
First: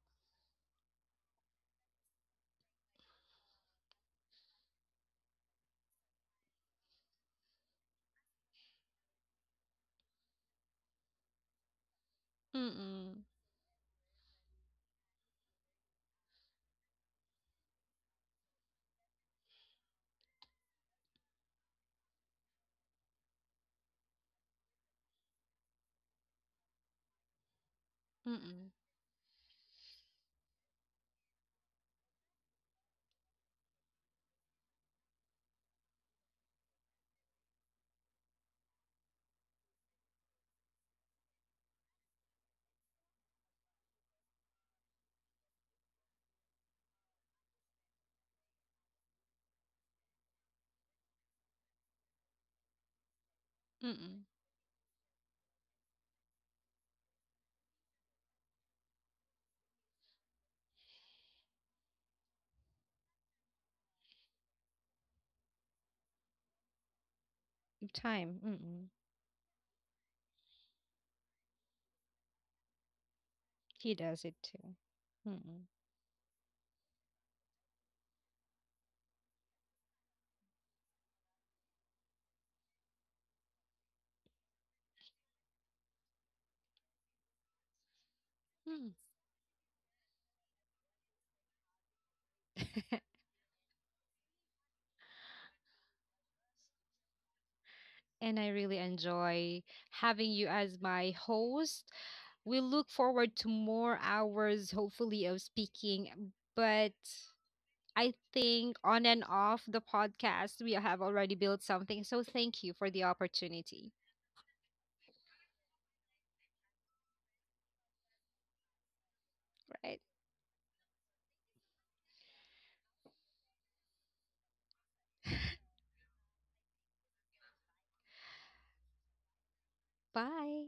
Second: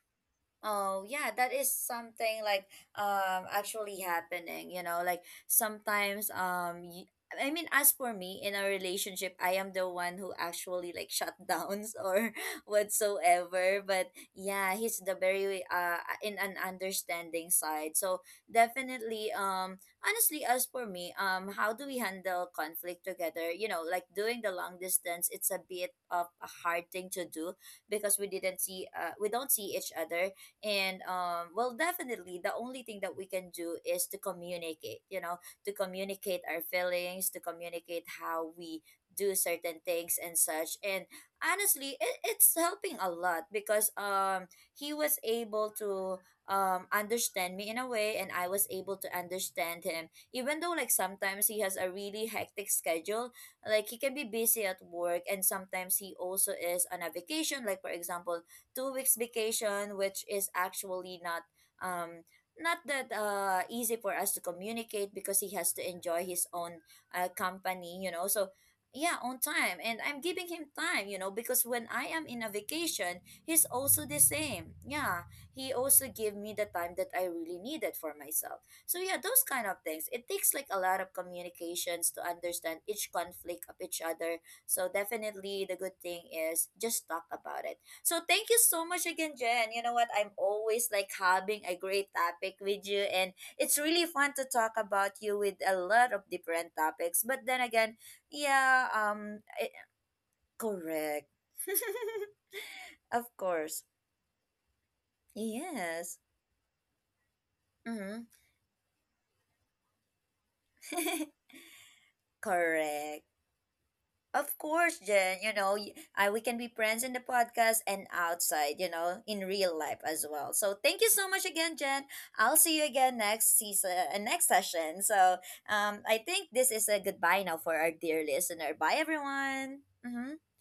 S1: oh, yeah, that is something like actually happening, you know, like sometimes y- I mean as for me in a relationship, I am the one who actually like shut downs or
S2: Mm-mm,
S1: whatsoever, but yeah, he's the very in an understanding side. So definitely honestly as for me, how do we handle conflict together? You know, like doing the long distance, it's a bit of a hard thing to do because
S2: mm-mm,
S1: we don't see each other, and well, definitely the only thing that we can do is to communicate, you know, to communicate our feelings, to communicate how we do certain things and such. And honestly, it, it's helping a lot because he was able to understand me in a way, and I was able to understand him even though like sometimes he has a really hectic schedule, like he can be
S2: mm-mm.
S1: busy at work. And sometimes he also is on a vacation, like for example 2 weeks vacation, which is actually not um not that easy for us to communicate because he has to enjoy his own company, you know.
S2: Time.
S1: So
S2: Mm-mm.
S1: yeah, on time, and I'm giving him time, you know, because when I am in a vacation, he's
S2: He
S1: also the
S2: does it too.
S1: same. Yeah,
S2: Mm-mm.
S1: he also gave me the time that I really needed for myself. So yeah, those kind of things. It takes like a lot of communications to understand each conflict of each other. So definitely the good thing is just talk about it. So thank you so
S2: Mm.
S1: much again, Jen. You know what? I'm always like having a great topic with you, and it's really fun to talk about you with a lot of different topics. But then again,
S2: And I really
S1: yeah,
S2: enjoy
S1: I,
S2: having you as my
S1: correct.
S2: host. We look
S1: Of
S2: forward to
S1: course,
S2: more hours, hopefully, of
S1: yes.
S2: speaking. But I
S1: Mm-hmm.
S2: think on and off the podcast, we have already built something. So thank you for the
S1: Correct.
S2: opportunity.
S1: Of course, Jen. You know, y- I, we can be friends in the podcast and outside, you know, in real
S2: Right.
S1: life as well. So thank you so much again, Jen. I'll see you again next season, next session. So I think this is a goodbye now for our dear listener. Bye, everyone. Mm-hmm.
S2: Bye.